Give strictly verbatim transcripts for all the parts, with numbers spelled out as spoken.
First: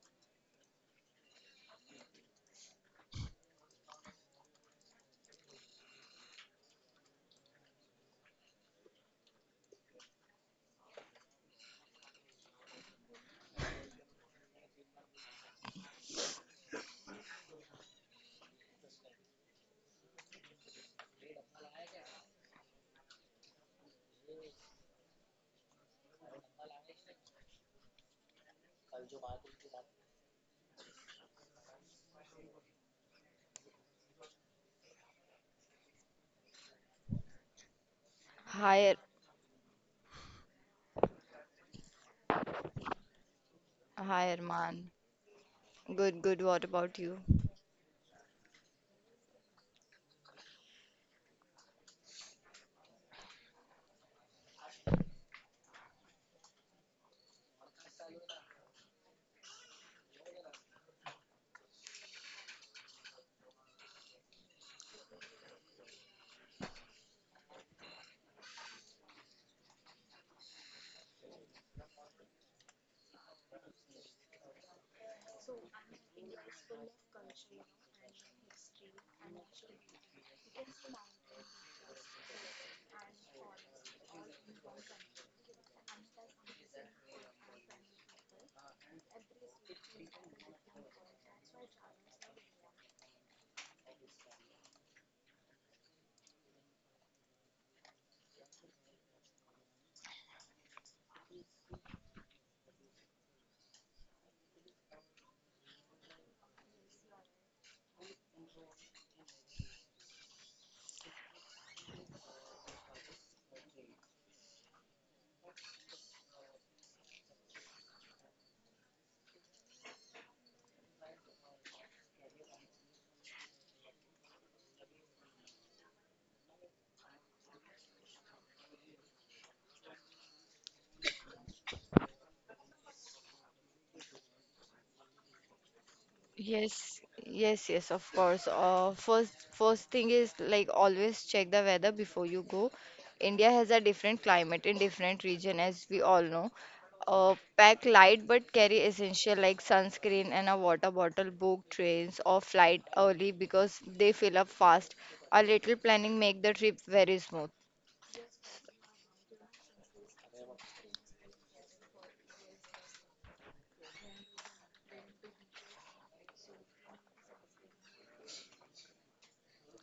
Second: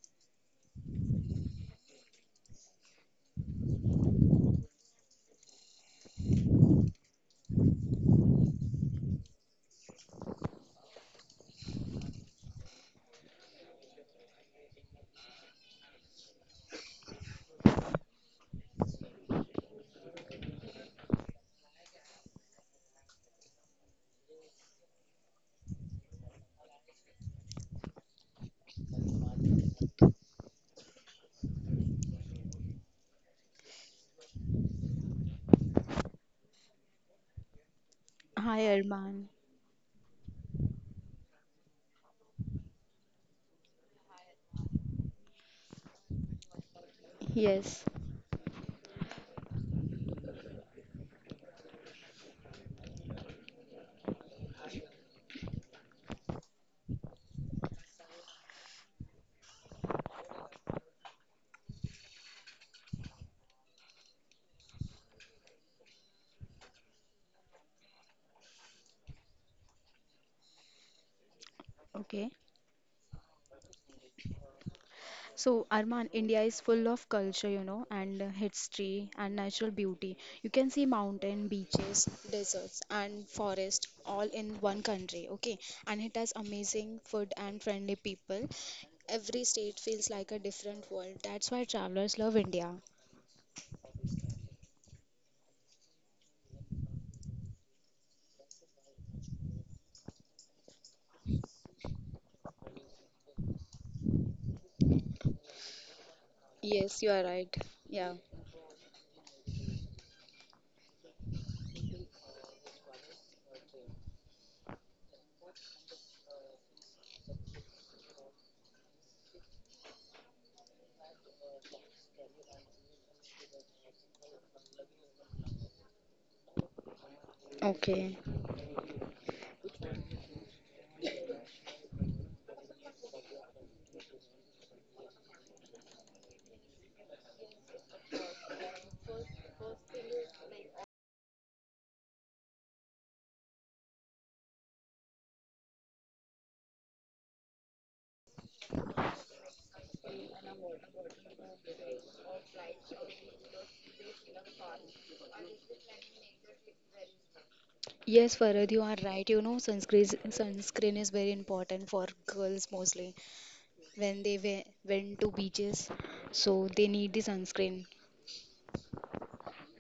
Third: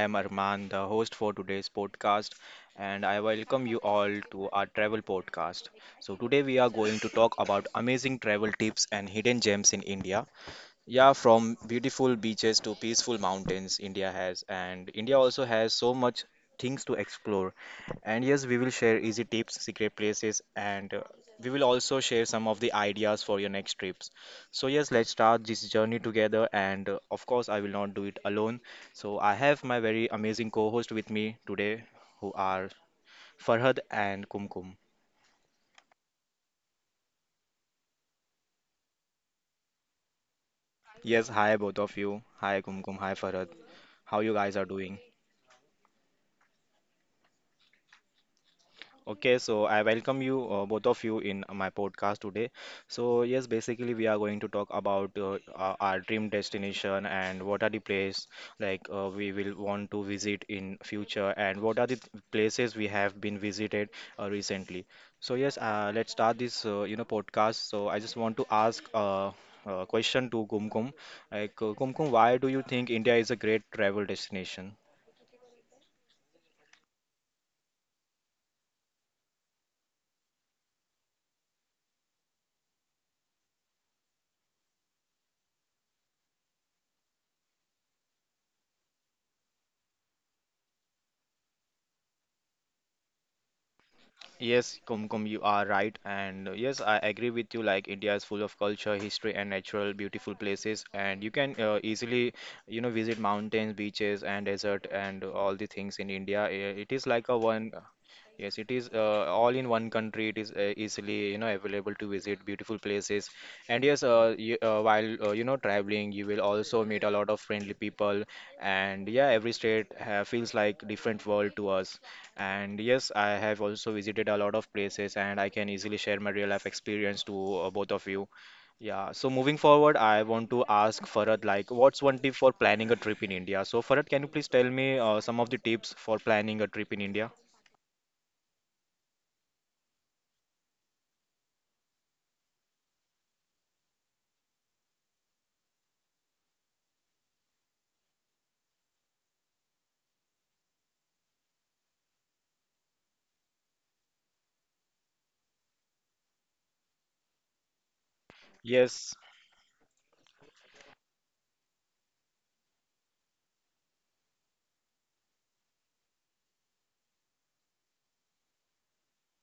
am Arman, the host for today's podcast, and I welcome you all to our travel podcast. So, today we are going to talk about amazing travel tips and hidden gems in India. Yeah, from beautiful beaches to peaceful mountains, India has, and India also has so much things to explore. And yes, we will share easy tips, secret places, and uh, we will also share some of the ideas for your next trips. So, yes, let's start this journey together. And uh, of course, I will not do it alone. So, I have my very amazing co host with me today, who are Farhad and Kumkum. Hi Hi, Arman. Yes, hi, both of you. Hi, Kumkum. Hi, Farhad. hi, How you guys are Arman. doing? Good, good. What about you? Yes. Okay, so I welcome you, uh, both of you, in my podcast today. So, yes, basically, we are going to talk about uh, our our dream destination and what are the place like uh, we will want to visit in future and what are the th- places we have been visited uh, recently. So, yes, uh, let's start this, uh, you know, podcast. So, I just want to ask uh, a question to Kumkum. Like, uh, Kumkum, Okay. why do you think India is a great travel destination? So Arman, India is full of culture, you know, and uh, history and natural beauty. You can see mountain, beaches, deserts, and forest all in one country. Okay. And it has amazing food and friendly people. Every state feels like a different world. That's why travelers love India. Yes, Kumkum, you are right. And uh, yes, I agree with you. Like India is full of culture, history, and natural beautiful places. And you can uh, easily, you know, visit mountains, beaches, and desert, and all the things in India. I- It Yes, is you are like a right. one. Yeah. Yes, it is uh, all in one country. It is uh, easily, you know, available to visit beautiful places. And yes, uh, you, uh, while uh, you know traveling, you will also meet a lot of friendly people. And yeah, every state ha feels like different world to us. And yes, I have also visited a lot of places, and I can easily share my real life experience to uh, both of Okay. you. Yeah. So moving forward, I want to ask Farad, like, what's one tip for planning a trip in India? So Farad, can you please tell me uh, some of the tips for planning a trip Yes, in India? yes, yes, of course. Uh, first, first thing is like always check the weather before you go. India has a different climate in different region, as we all know. Uh, pack light but carry essential like sunscreen and a water bottle. Book trains or flight early because they fill up fast. A little planning make the trip very smooth. Yes, Farad, you are right. You Yes. know, sunscreen sunscreen is very important for girls mostly. When they we- went to beaches, so they need the sunscreen.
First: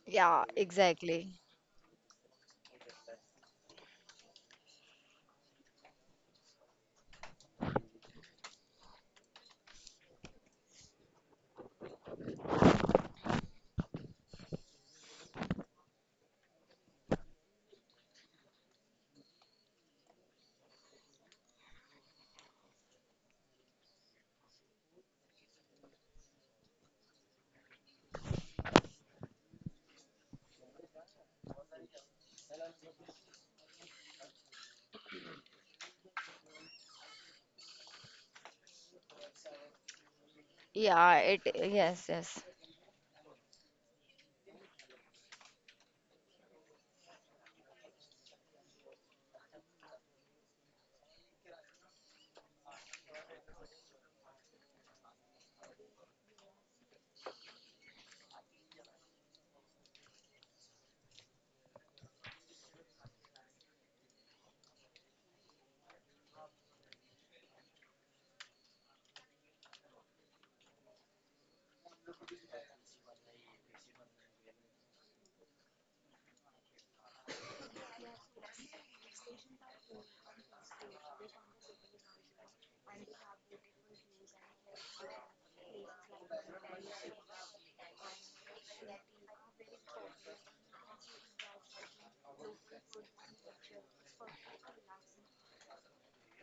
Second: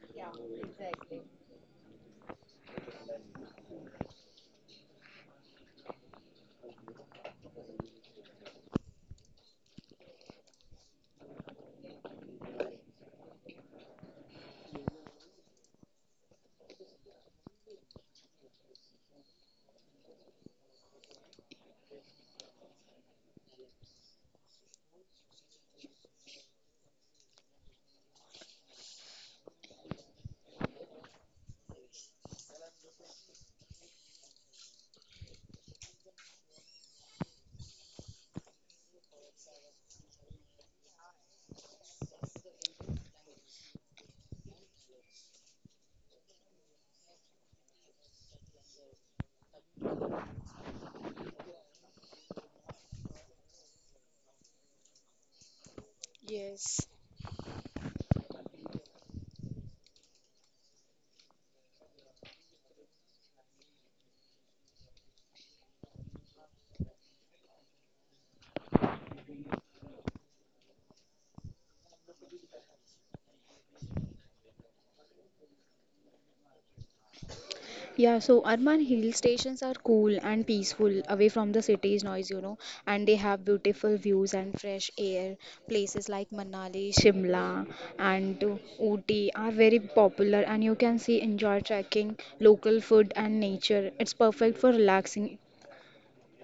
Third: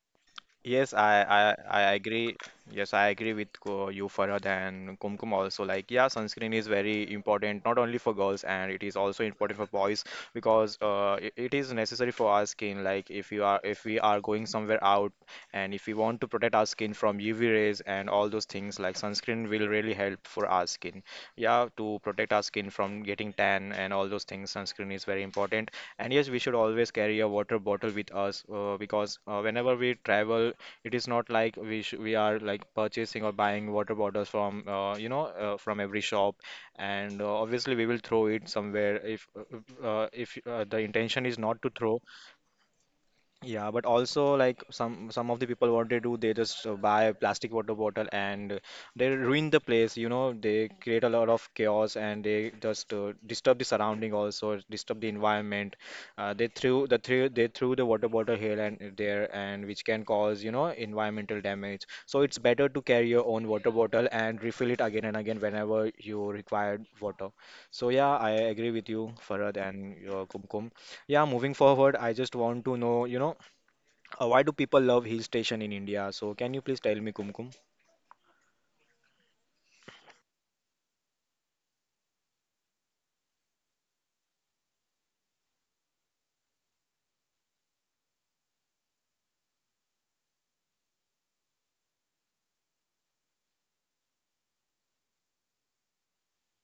Yeah, Yes, I, exactly. I I agree. Yes, I agree with Ko- you, Farhad and Kumkum also. Like, yeah, sunscreen is very important, not only for girls, and it is also important for boys because uh, it, it is necessary for our skin. Like, if you are if we are going somewhere out and if we want to protect our skin from U V rays and all those things, like sunscreen will really help for our skin. Yeah, to protect our skin from getting tan and all those things, sunscreen is very important. And yes, we should always carry a water bottle with us uh, because uh, whenever we travel it is not like we sh we are like purchasing or buying water bottles from uh, you know uh, from every shop, and uh, obviously we will throw it somewhere if uh, uh, if uh, the intention is Yeah, not to it, throw, yes, yes. yeah, but also like some some of the people what they do, they just uh, buy a plastic water bottle and they ruin the place. You know, they create a lot of chaos and they just uh, disturb the surrounding also, disturb the environment. Uh, they threw the Yes. threw they threw the water bottle here and there, and which can cause you know environmental damage. So it's better to carry your own water bottle and refill it again and again whenever you require water. So yeah, I agree with you, Farad and uh, Kumkum. Yeah, moving forward, I just want to know, you know. Uh, why do people love hill station in India? So can you please tell me, Kumkum? Yeah, so urban hill stations are cool and peaceful, away from the city's noise, you know, and they have beautiful views and fresh air. Places like Manali, Shimla, and Ooty are very popular, and you can see enjoy trekking, local food, and nature. It's perfect for relaxing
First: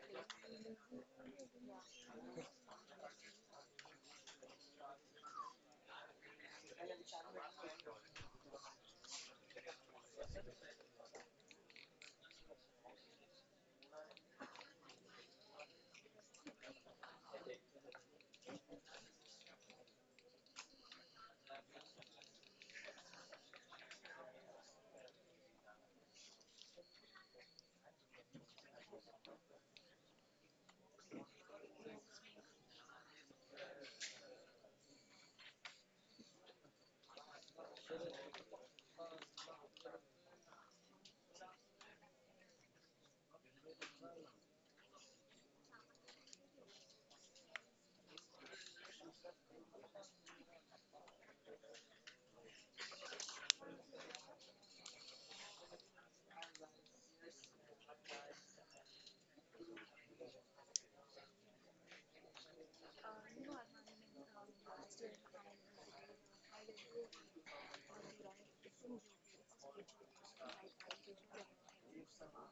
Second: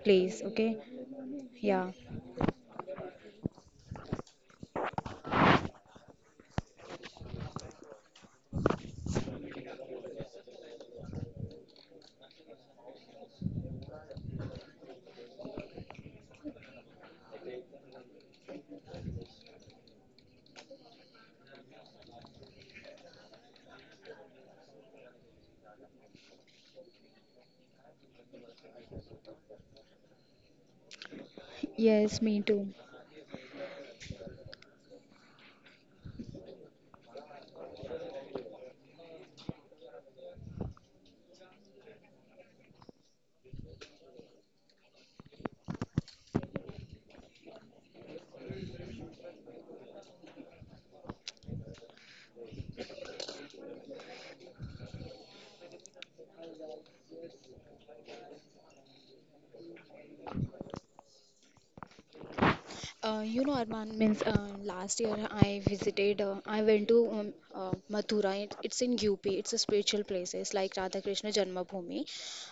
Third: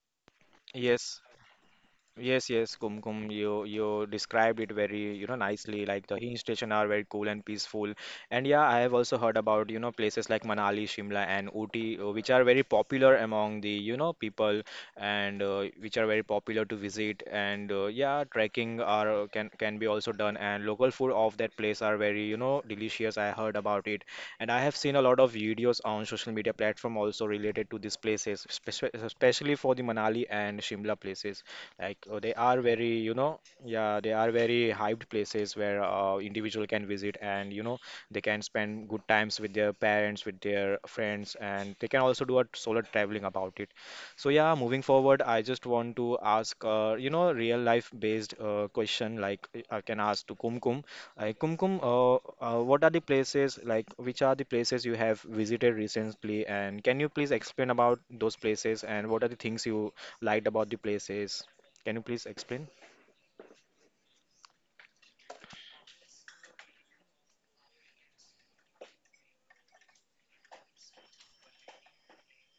place, okay? Yes, Yeah. Yes, yes, Kumkum, you you described it very, you know, nicely. Like the hill station are very cool and peaceful. And yeah, I have also heard about, you know, places like Manali, Shimla, and Ooty, uh, which are very popular among the, you know, people and uh, which are very popular to visit. And uh, yeah, trekking are uh, can can be also done. And local food of that place are very, you know, delicious. I heard about it. And I have seen a lot of videos on social media platform also related to these places, spec- especially for the Manali and Shimla places. Like uh, Yes, they me are too. very, you know, yeah, they are very hyped places where uh, individual can visit and you know they can spend good times with their parents, with their friends, and they can also do a solo traveling about it. So yeah, moving forward, I just want to ask, uh, you know, real life based uh, question like uh, I can ask to Kumkum. Like Kumkum, uh, uh, what are the places like which are the places you have visited recently, and can you please explain about those places and what are the things you liked about the places? Can you please explain? Uh, you know, Arman means uh, last year I visited, uh, I went to um, uh, Mathura. It, it's in U P. It's a spiritual place. It's like Radha Krishna Janmabhoomi.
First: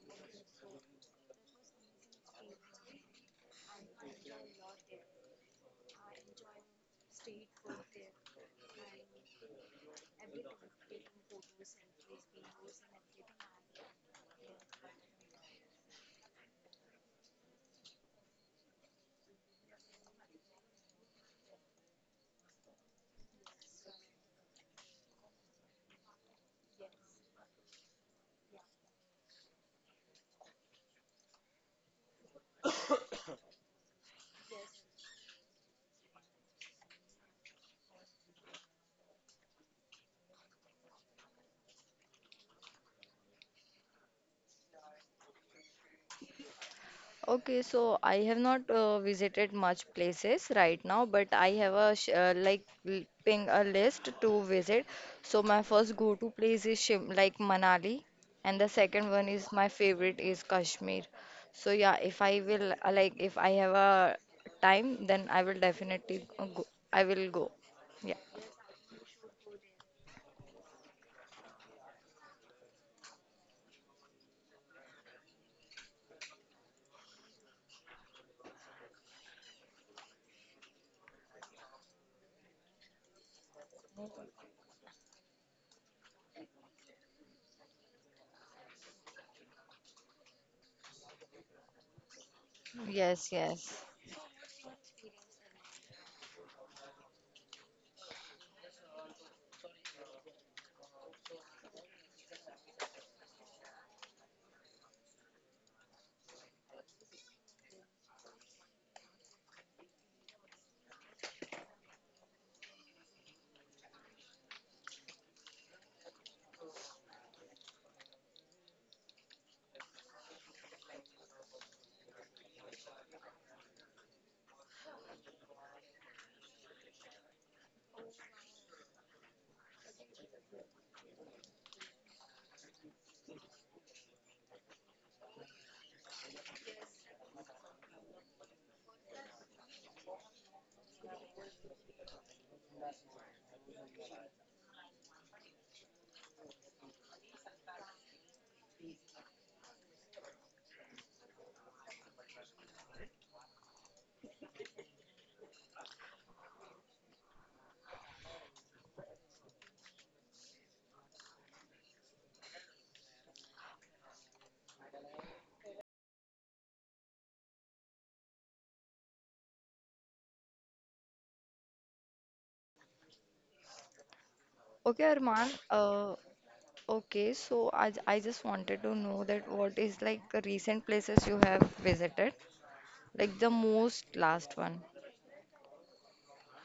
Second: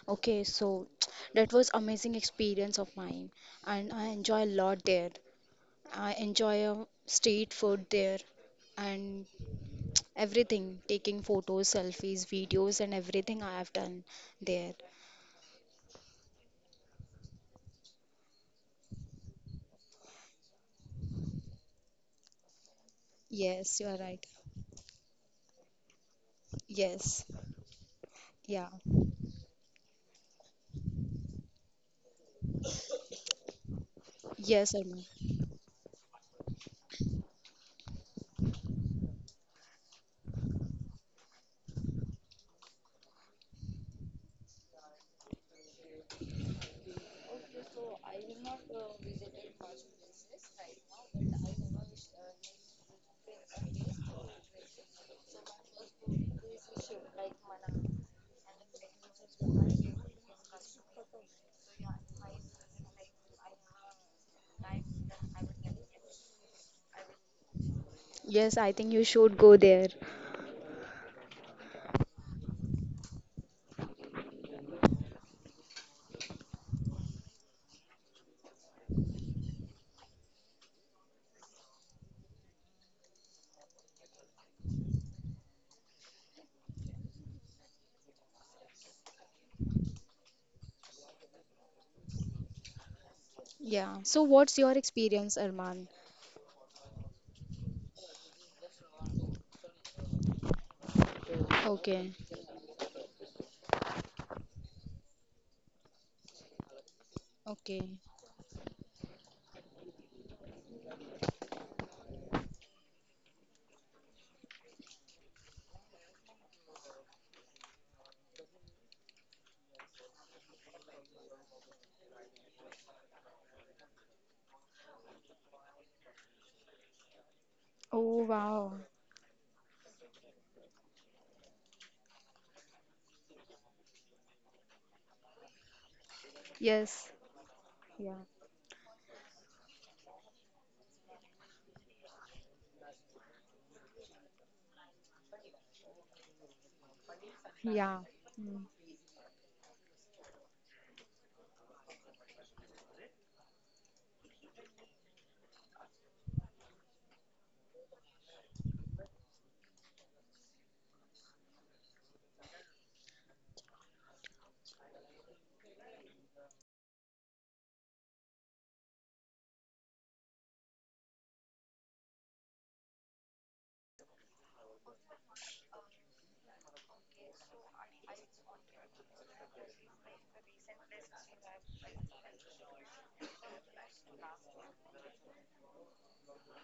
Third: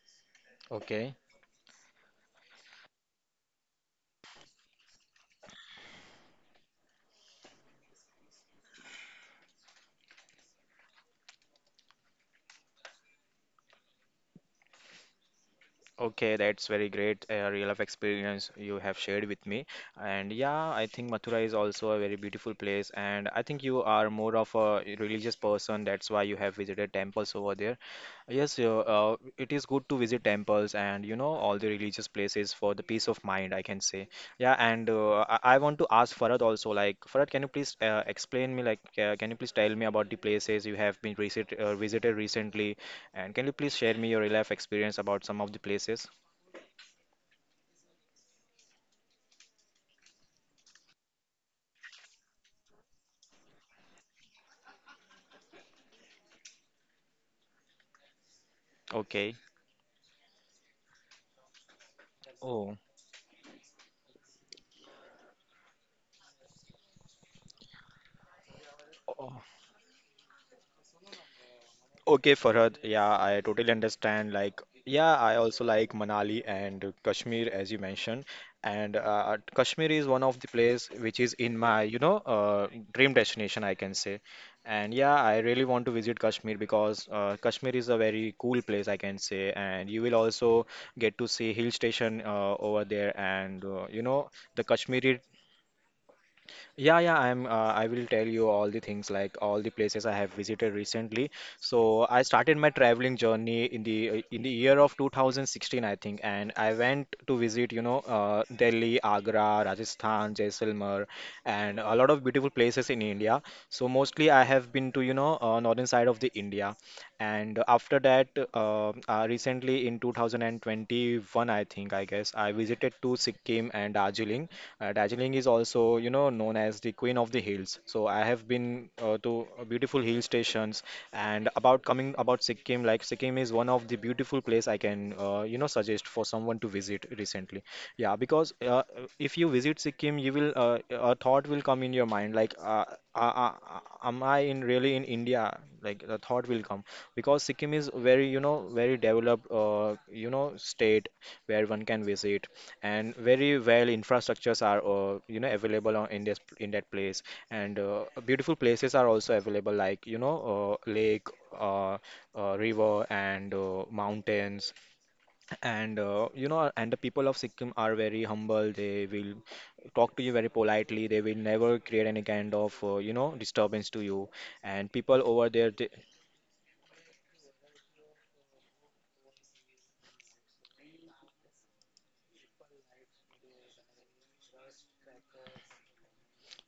Okay, so Okay. that was amazing experience of mine, and I enjoy a lot there. I enjoy uh, street food there, and everything, taking photos, selfies, videos, and everything I have done there. Okay, that's very great uh, real life experience you have shared with me. And yeah, I think Mathura is also a very beautiful place. And I think Yes, you you are are right. more of a religious person. That's why you have visited Yes, temples over there. Yes, yeah, you- uh, It is good to visit temples and you know all the religious places for the peace of mind, I can say. Yeah, yes, and Arman. uh, I, I want to ask Farad also. Like, Farad, can you please uh, explain me? Like, uh, can you please tell me about the places you have been visit, uh, visited recently? And can you please share me your real life experience about some of the places? Okay, so I have not uh, visited much places right now, but I have a sh uh, like l- ping a list to visit. So my first go-to place is Shim like Manali, and the second one Okay. is my favorite is Kashmir. So yeah, if I will Oh. uh, like if I have a time, then I will definitely uh, go. I will go. Yeah. Yes, I think you should Oh, go there. okay, Farhad. Yeah, I totally understand. Like, yeah, I also like Manali and Kashmir, as you mentioned. And uh, Kashmir is one of the place which is in my, you know, uh, dream destination, I can say. And yeah, I really want to visit Kashmir because uh, Kashmir is a very cool place, I can say. And you will also get to see hill station uh, over there, Yes, yes. and uh, Yeah. you know, So what's the your Kashmiri. experience, Arman? Yeah, yeah, I'm uh, I will tell you all the things like all the places I have visited recently. So Okay. I started my traveling journey in the uh, in the year of two thousand sixteen, I think, and I went to visit, Okay. you know, uh, Delhi, Agra, Rajasthan, Jaisalmer, and a lot of beautiful places in India. So mostly I have been to, you know, uh, northern side of the India. And after that, uh, uh, recently in two thousand twenty-one, I think, I guess, I visited to Sikkim and Darjeeling. Uh, Darjeeling is also, you know, known as the Queen of the Hills. So Oh I have wow. been uh, to beautiful hill stations. And about coming about Sikkim, like Sikkim is one of the beautiful place I can, uh, you know, suggest for someone to visit Yes. recently. Yeah, Yeah. because uh, uh, if you visit Sikkim, you will uh, a thought will come in your mind like, uh, uh, uh, am I in really in India? Like the thought will come because Sikkim is Yeah. very, you know, Mm. very developed, uh, you know, state where one can visit, and very well infrastructures are, uh, you know, available on, in this in that place, and uh, beautiful places are also available, like you know, uh, lake, uh, uh, river, and uh, mountains, and uh, you know, and the people of Sikkim are very humble. They will talk to you very politely. They will never create any kind of, uh, you know, disturbance to you Okay, and people Arman. over there they, Uh, okay, so I, j- I just wanted to know that what is like the recent places you have visited? Like the most last one.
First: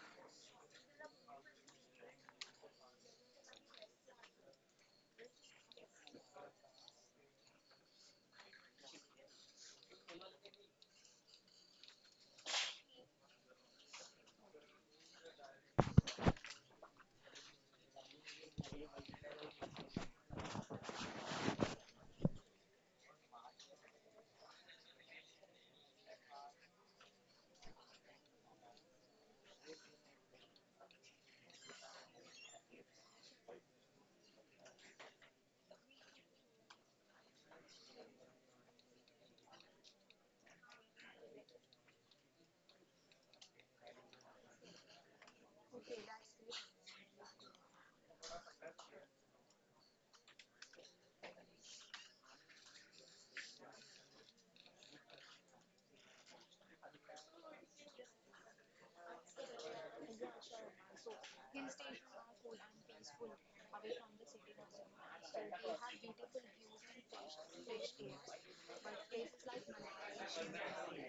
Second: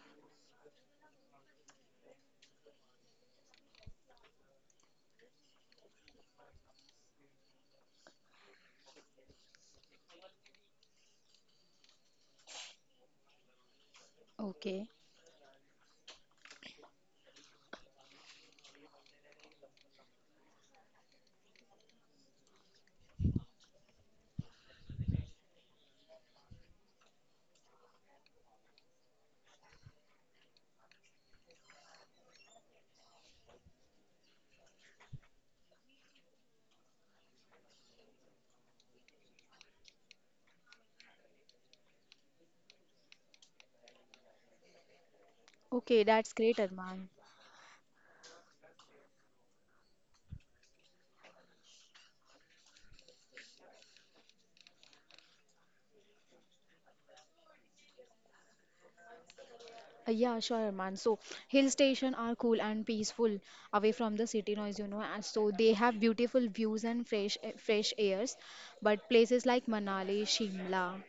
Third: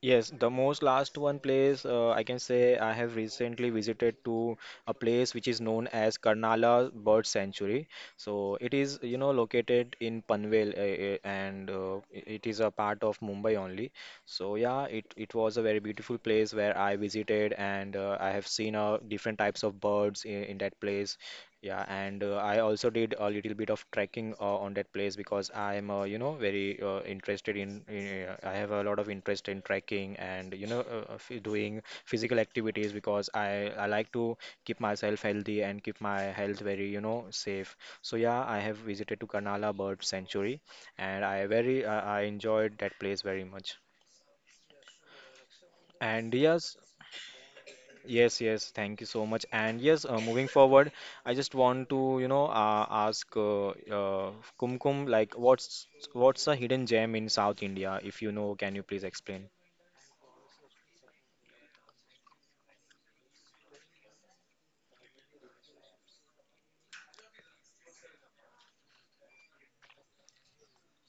Yes, the most last one place uh, I can say I have recently visited to a place which is known as Karnala Bird Sanctuary. So it is, you know, located in Panvel uh, uh, and uh, i- it is a part of Mumbai only. So yeah, Okay. it, it was a very beautiful place where I visited and uh, I have seen uh, different types of birds in, in that place. Yeah, and uh, I also did a little bit of trekking uh, on that place because I'm, uh, you know, very uh, interested in, in uh, I have a lot of interest in trekking and, you know, uh, uh, phy- doing physical activities because I, I like to keep myself healthy and keep my health very, you know, safe. So yeah, I have visited to Karnala Bird Sanctuary and I very, uh, I enjoyed that place very much. Okay, that's And great, yes, Arman. Yes, yes, thank you so much. And yes, uh, moving forward, I just want to, you know, uh, ask uh, uh, Kumkum, like, what's what's a hidden gem in South India? If you know, can you please explain? Uh, yeah, sure, Arman. So hill station are cool and peaceful away from the city noise, you know, and so they have beautiful views and fresh eh, fresh airs. But places like Manali, Shimla,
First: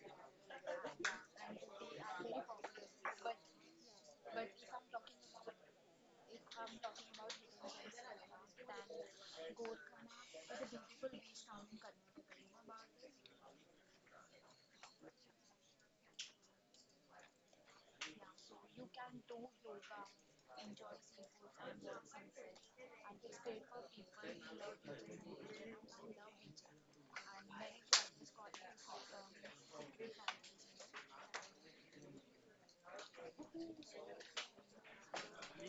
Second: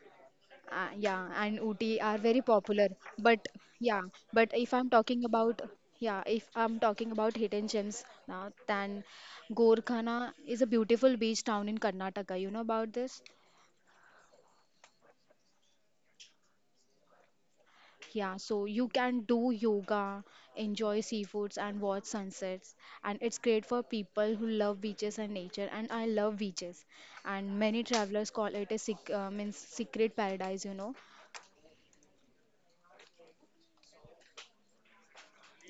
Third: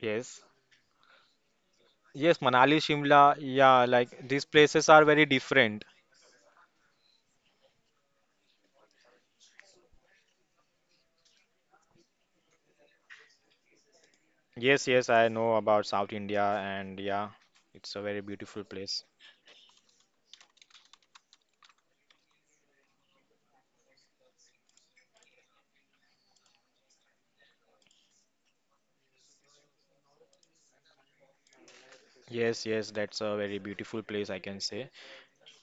Yes, Uh, yeah, and Ooty are yes, very Manali, popular. Shimla, But yeah, yeah, like these but if places I'm are talking very about different. yeah, if I'm talking about hidden gems now, then Gorkhana is a beautiful beach town in Karnataka. You know about this? Yes, yes, I know about South India, and yeah, it's a very Yeah, beautiful so you place. can do yoga, enjoy seafoods, and watch sunsets. And it's great for people who love beaches and nature. And I love beaches. And many travelers call it a sec- uh, means secret paradise. You know? Yes, yes, that's a very beautiful place, I can say.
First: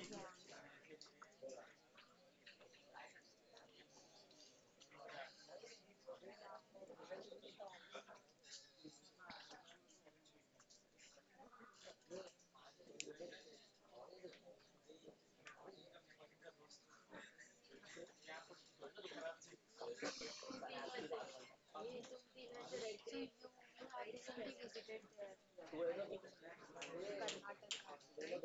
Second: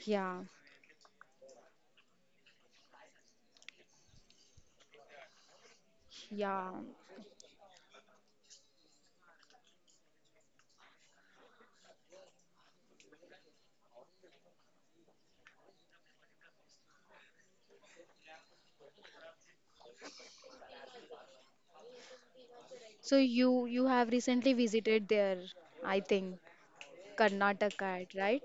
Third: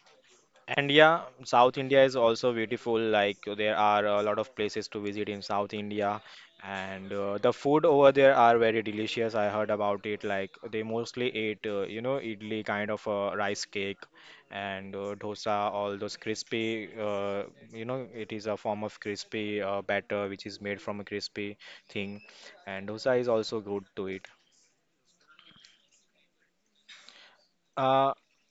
Yeah, And yeah, South India is also beautiful. Like there are a lot of places to visit in South India, yeah. and uh, the food over there are very delicious. I heard about it. Like they mostly eat, uh, you know, idli kind of uh, rice cake and uh, dosa, all those crispy. Uh, you know, it is a form of crispy uh, batter which is made from a crispy thing, and dosa So is also you good you to have it. recently visited there, I think, Uh, Karnataka, right?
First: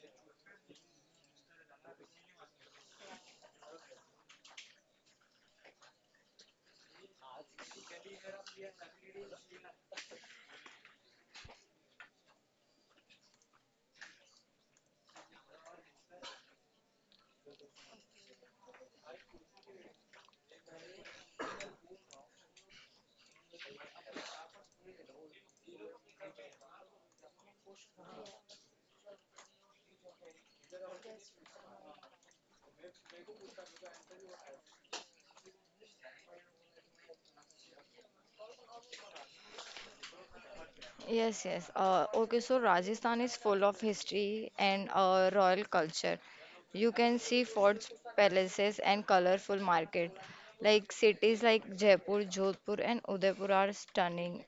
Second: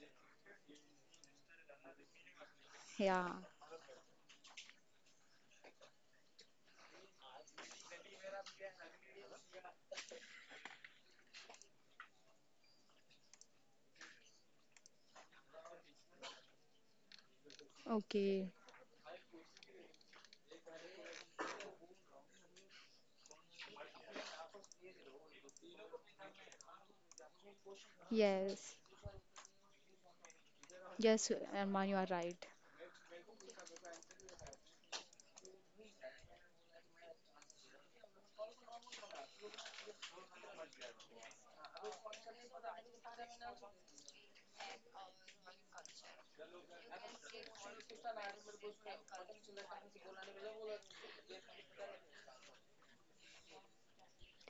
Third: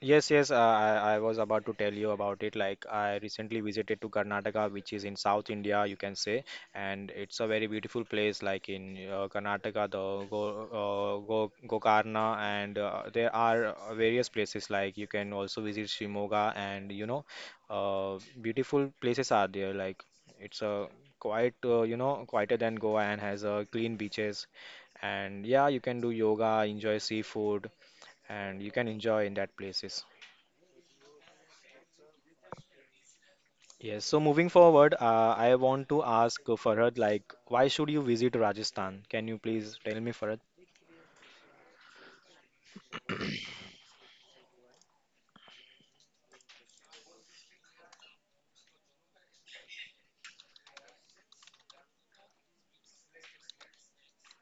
Yes, yes, uh, I, I was about to tell you about it. Like, I Yeah. recently visited to Karnataka, which is in South India, you can say, and it's a very beautiful place. Like in uh, Karnataka, the Go, uh, Go, Gokarna, and uh, there are uh, various places. Like, you can also visit Shimoga, and you know, uh, Okay. beautiful places are there. Like, it's a quite, uh, you know, quieter than Goa and has uh, clean beaches. And yeah, you can do yoga, enjoy seafood, Yes. and you can enjoy in that places. Yes, Arman, you are right. Yes, so moving forward, uh, I want to ask uh, Farhad, like, why should you visit Rajasthan? Can you please tell me, Farhad? Yes, yes. Uh, okay, so Rajasthan is full of history and uh, royal culture. You can see forts, palaces, and colorful market. Like cities like Jaipur, Jodhpur, and Udaipur are stunning.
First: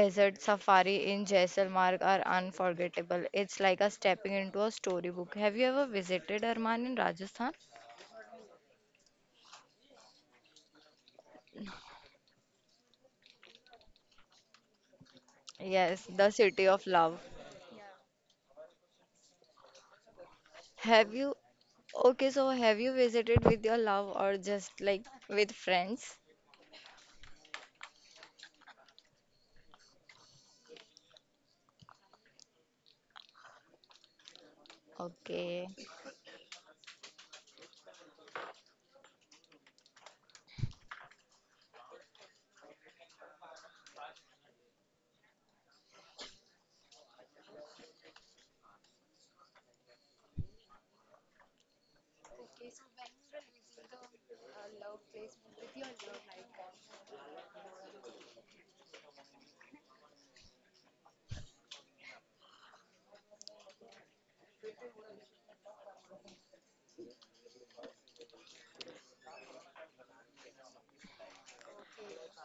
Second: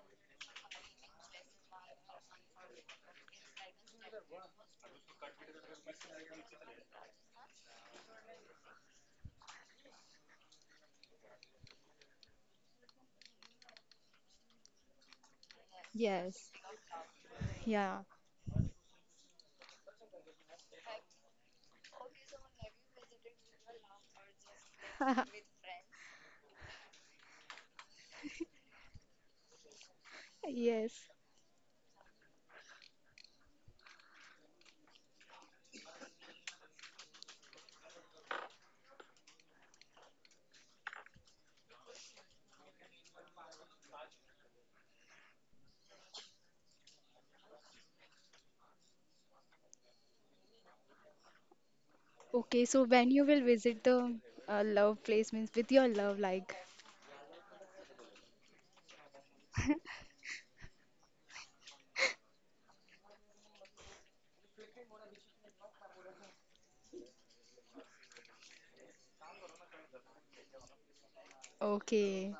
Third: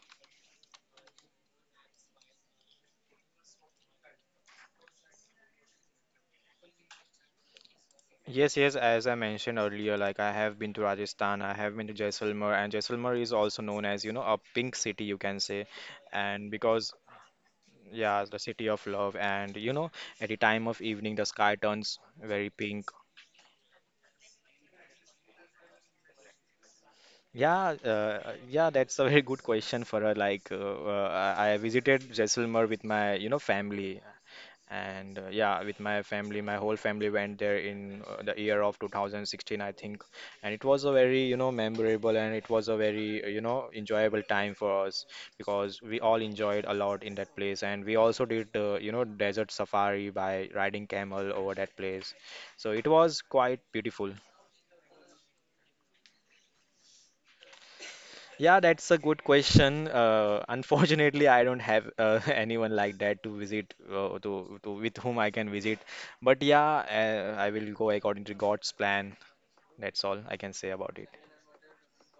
Desert safari in Jaisalmer are unforgettable. It's like a stepping into a storybook. Have you ever visited Arman in Rajasthan? Yes, yes, as I mentioned earlier, like I have been to Rajasthan, I have been to Jaisalmer, and Jaisalmer is also known as, you know, a pink city, you can say. Yes, the And Yes. city of because, love. Yeah. yeah, the city of love, and you know, at the time of evening, Have the you, sky turns okay, very so have pink. you visited with your love or just like with friends? Yeah, uh, yeah, that's a very good question for her. Like, uh, Yes. uh, I I visited Jaisalmer with my, you know, family. And uh, yeah, Okay. with my family, my whole family went there in uh, the year of two thousand sixteen, I think, and it was a very, you know, memorable, and it was a very uh, you know, enjoyable time for us, because we all enjoyed a lot in that place, and we also did uh, you know, desert safari by riding camel over that place, Okay. so So it when was you will quite visit beautiful. the uh, love place means with your love, like. Yeah, that's a good question. Uh, unfortunately, I don't have uh, anyone like that to visit uh, to, to with whom I can visit. But yeah, uh, I will go according to God's plan. That's all I can say about it. Okay.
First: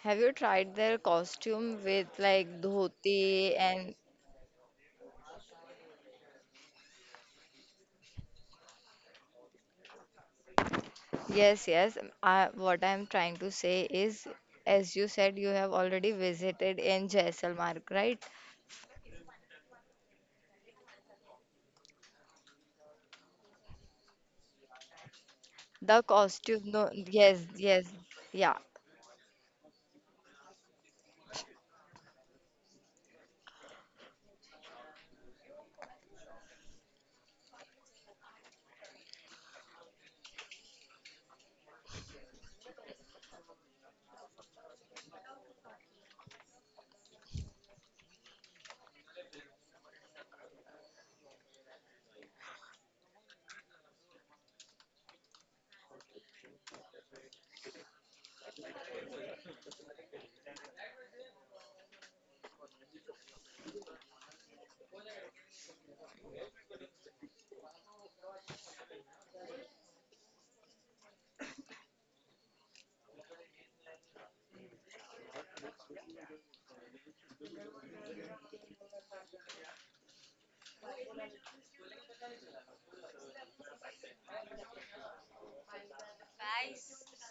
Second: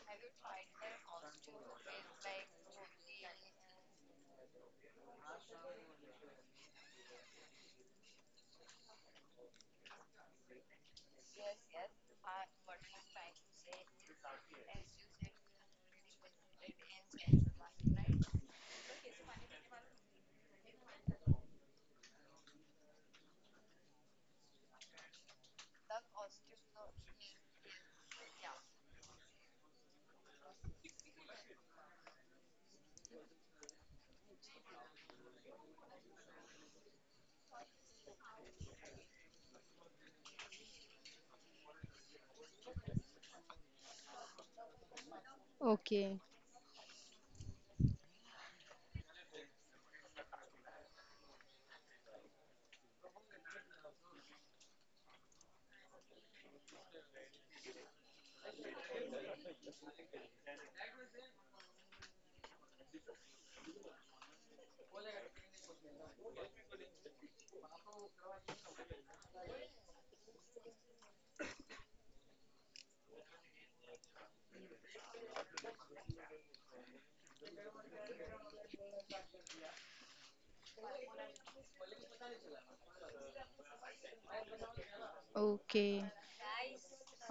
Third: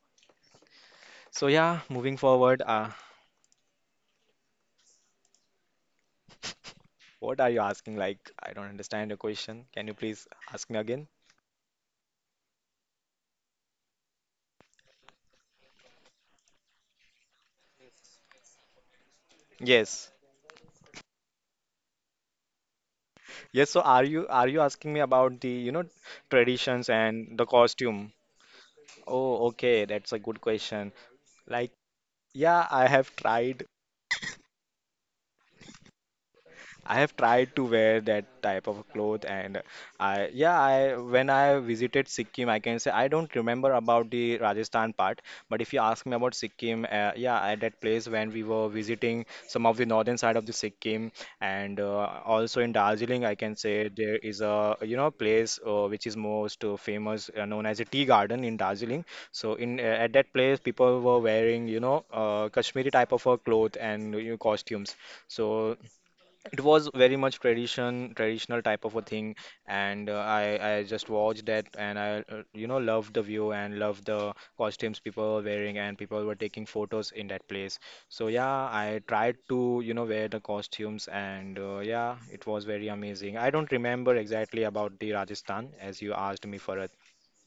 Have you tried their So costume yeah, with moving like forward, uh, dhoti and what are you asking? Like, I don't understand your question. Can you please ask me again? yes, yes. I, what I'm trying to say is, as you said, you have already visited in Jaisalmer, right? Yes. Yes, so are you are you asking me about the, you know, The costume, no, traditions and yes, the yes, costume? yeah. Oh, okay, that's a good question. Like, yeah, I have tried I have tried to wear that type of cloth, and I, yeah, I, when I visited Sikkim, I can say, I don't remember about the Rajasthan part, but if you ask me about Okay. Sikkim, uh, yeah, at that place, when we were visiting some of the northern side of the Sikkim, and uh, also in Darjeeling, I can say, there is a, you know, place uh, which is most uh, famous, uh, known as a tea garden in Darjeeling. So in uh, at that place, people were wearing, you know, uh, Kashmiri type of a cloth and, you know, costumes. So it was very much tradition traditional type of a thing, and uh, i i just watched that, and I, uh, you know, loved the view and loved the costumes people were wearing, and people were taking photos in that place. So yeah, I tried to, you know, wear the costumes, and uh, yeah, it was very amazing. I don't remember exactly about the Rajasthan as you Okay. asked me for.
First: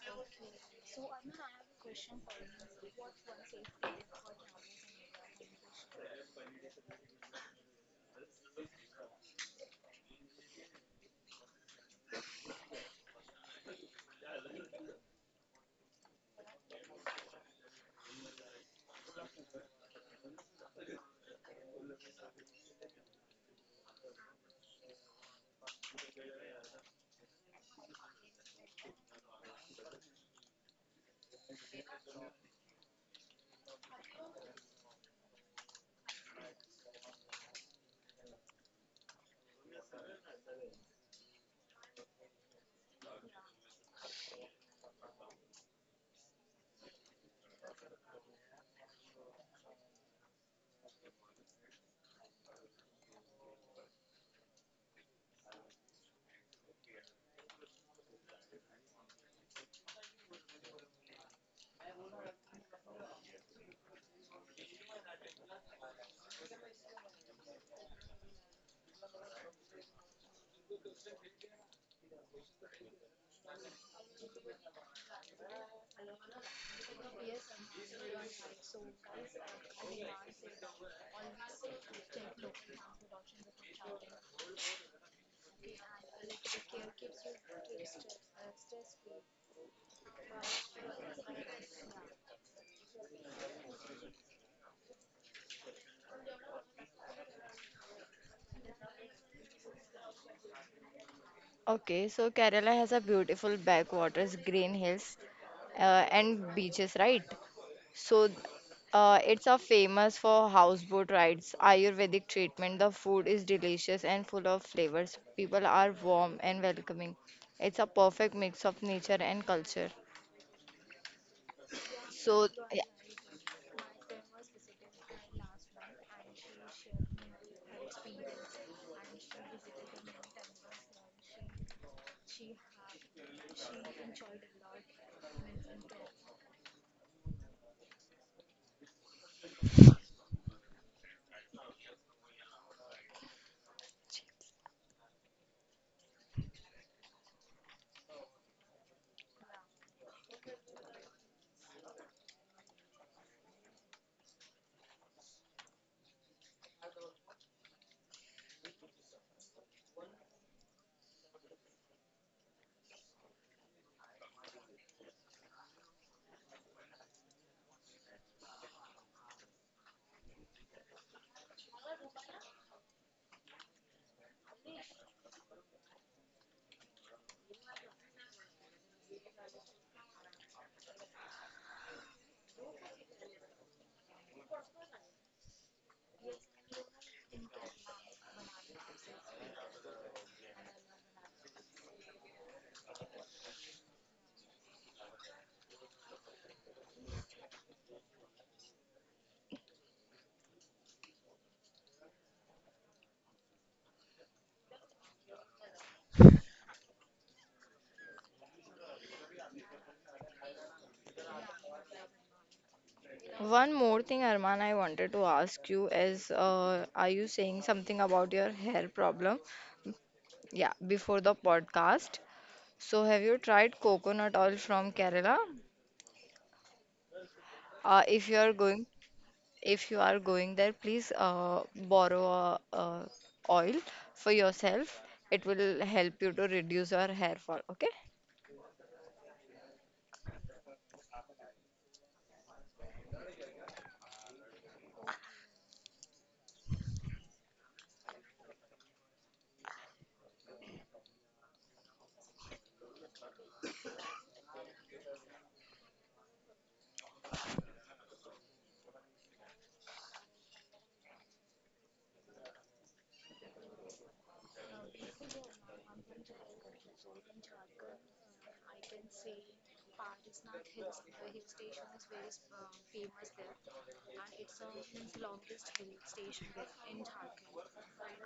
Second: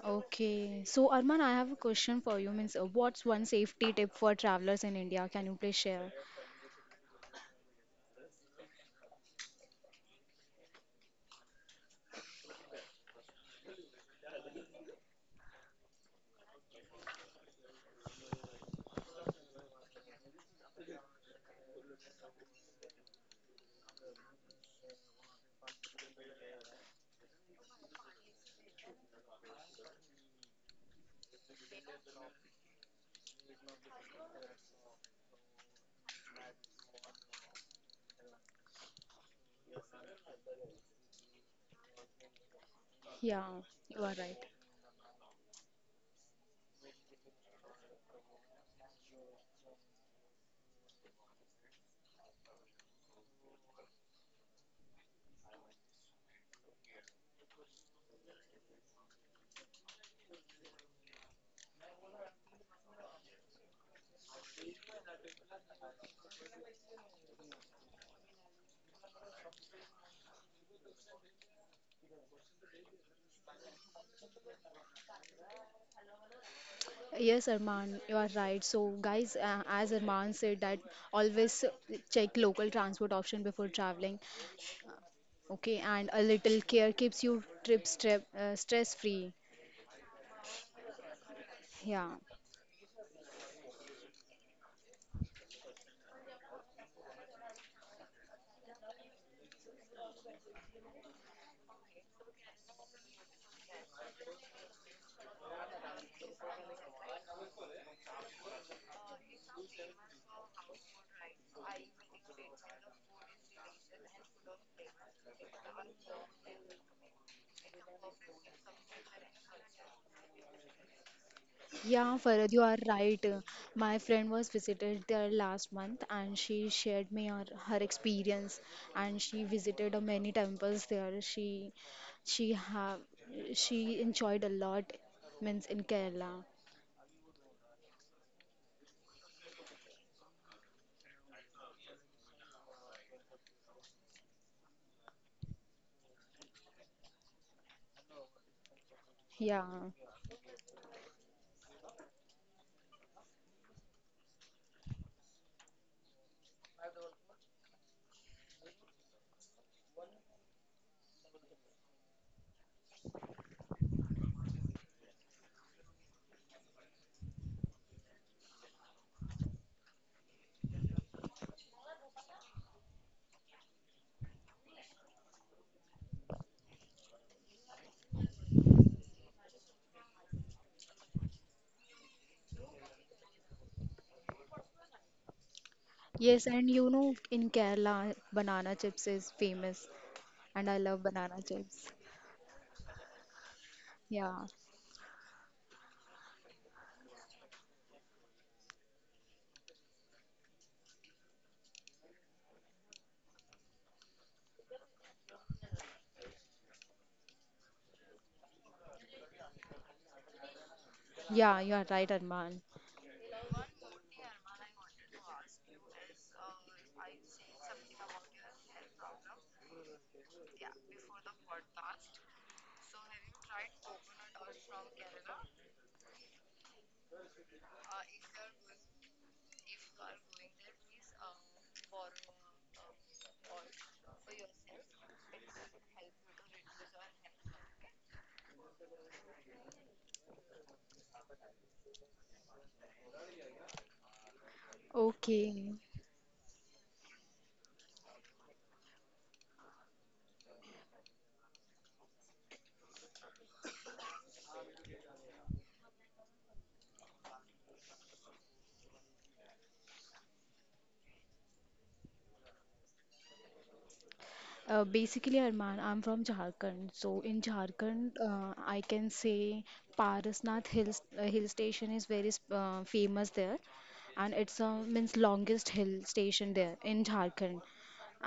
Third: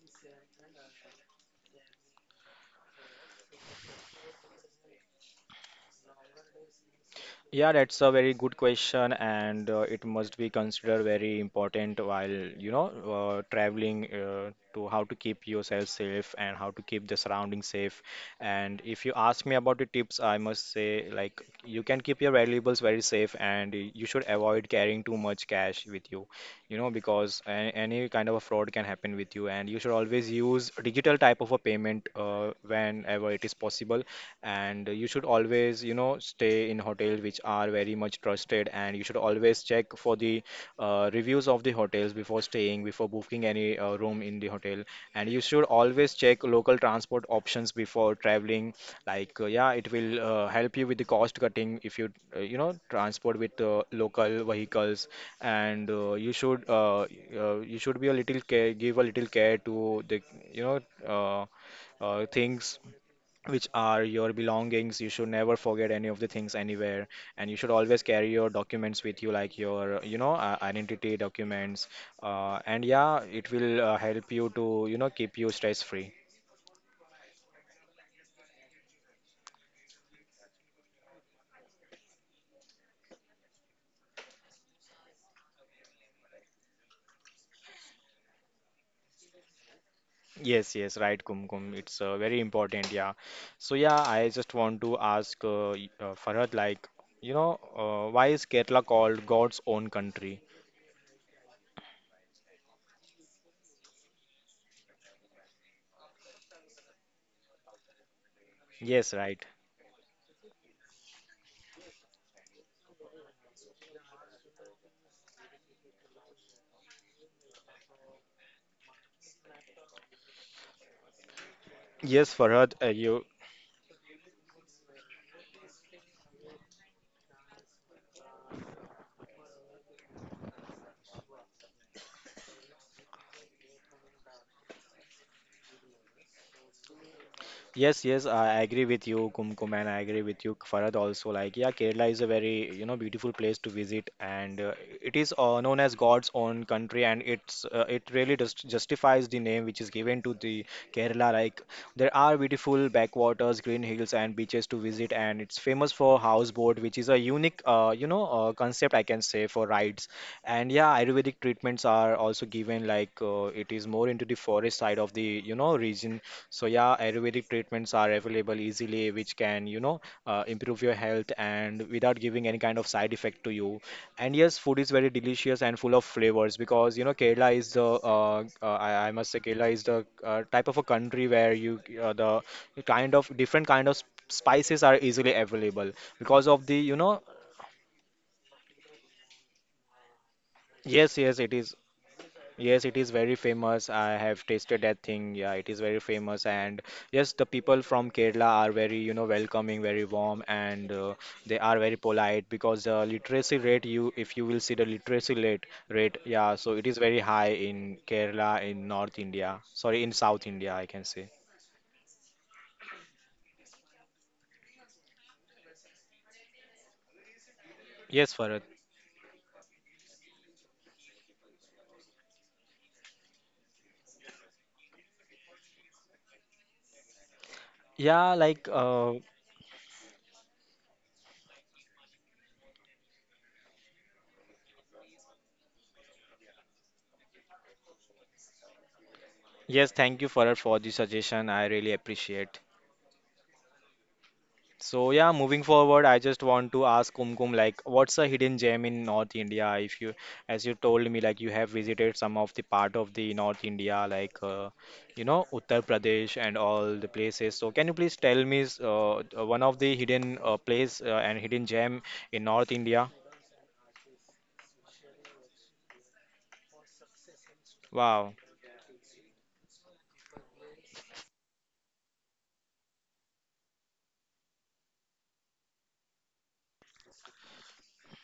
Okay. So Arman, I have a question for you. Means, uh, what's one safety tip for travelers in India? Can you please share? Yeah, that's a very good question, and uh, it must be considered very important while, you know, uh, traveling, uh, to how to keep yourself safe and how to keep the surroundings safe. And if you ask me about the tips, I must say, like, you can keep your valuables very safe, and y- you should avoid carrying too much cash with you, you know, because a any kind of a fraud can happen with you, and you should always use digital type of a payment uh, whenever it is possible, and you should always, you know, stay in hotels which are very much trusted, and you should always check for the uh, reviews of the hotels before staying, before booking Yeah, any you uh, are right. room in the hotel, and you should always check local transport options before traveling. Like, uh, yeah, it will uh, help you with the cost cutting if you uh, you know, transport with uh, local vehicles. And uh, you should uh, uh, you should be a little care give a little care to the, you know, uh, uh, things which are your belongings. You should never forget any of the things anywhere, and you should always carry your documents with you, like your, you know, uh, identity documents. Uh, and yeah, it will uh, help you to, you know, keep you stress free. Yes, Arman, you are right. So, guys, uh, as Arman said, that always check local transport option before traveling. Okay, and a little care keeps you trip strep uh, stress free. Yes, yes, right, Kumkum. It's Yeah, uh, very important, yeah. So yeah, I just want to ask uh, y- uh, Farhad, like, you know, uh, why is Kerala called God's own country? Okay, so Kerala has a beautiful backwaters, green hills, uh, and beaches, right? So, Yes, uh, it's right. a famous for houseboat rides, Ayurvedic treatment. The food is delicious and full of flavors. People are warm and welcoming. It's a perfect mix of nature and culture. yeah, Yes, So, Farad, you are Farhad, yeah, uh, right. you. Uh, My friend was visited there last month, and she shared me her, her experience. And she visited uh, many temples there. She, she have, she enjoyed a lot, means in Kerala. Yes, yes, I agree with you, Kumkum, and I agree with you, Farad, also. Like, yeah, Kerala is a very, you know, beautiful place to visit, and uh, it is uh, known as God's own country, and it's uh, it really just justifies the name Yeah. which is given to the Kerala. Like, there are beautiful backwaters, green hills, and beaches to visit, and it's famous for houseboat, which is a unique, uh, you know, uh, concept I can say for rides. And yeah, Ayurvedic treatments are also given. Like, uh, it is more into the forest side of the, you know, region. So yeah, Ayurvedic treatments are available easily, which can, you know, uh, improve your health and without giving any kind of side effect to you. And yes, food is very delicious and full of flavors because, you know, Kerala is the, uh, uh, I, I must say, Kerala is the uh, type of a country where you, uh, the kind of different kind of sp- spices are easily available because Yes, of the, and you you know, know, in Kerala, banana chips is famous, and I love yes, yes, it banana is. chips. Yes, it is very famous. I have Yeah, tasted that thing. Yeah, it is very famous. And yes, the people from Kerala are very, you know, welcoming, very warm, and uh, they are very polite, because the literacy rate, you, if you will see the literacy rate, rate, yeah, so it is very high in Kerala, in North India, sorry, in South India, I can say. yeah, you are right, Arman. one more thing, Arman, I wanted to ask you is, uh, are you saying something Yes, about your Farad. hair problem? Yeah, before the podcast. So, have you tried coconut oil from Kerala? Uh, if Yeah, you are like, going uh, if you are going there, please uh, borrow uh, uh, oil for yourself. It will help you to reduce your hair fall. Okay. yes, thank you, Farad, for the suggestion. I really appreciate. So yeah, moving Okay, forward, I just want to ask Kumkum, like, what's a hidden gem in North India? If you, as you told me, like you have visited some of the part of the North India, like uh, you know, Uttar Pradesh and all the places. So can you please tell me s- uh, uh, one of the hidden uh, place uh, and hidden gem in North India? Uh, basically, Arman, I'm from Jharkhand. So in Jharkhand, Wow. uh, I can say Parasnath Hill, uh, hill station is very s- uh, famous there, and it's uh, means longest hill station there in Jharkhand.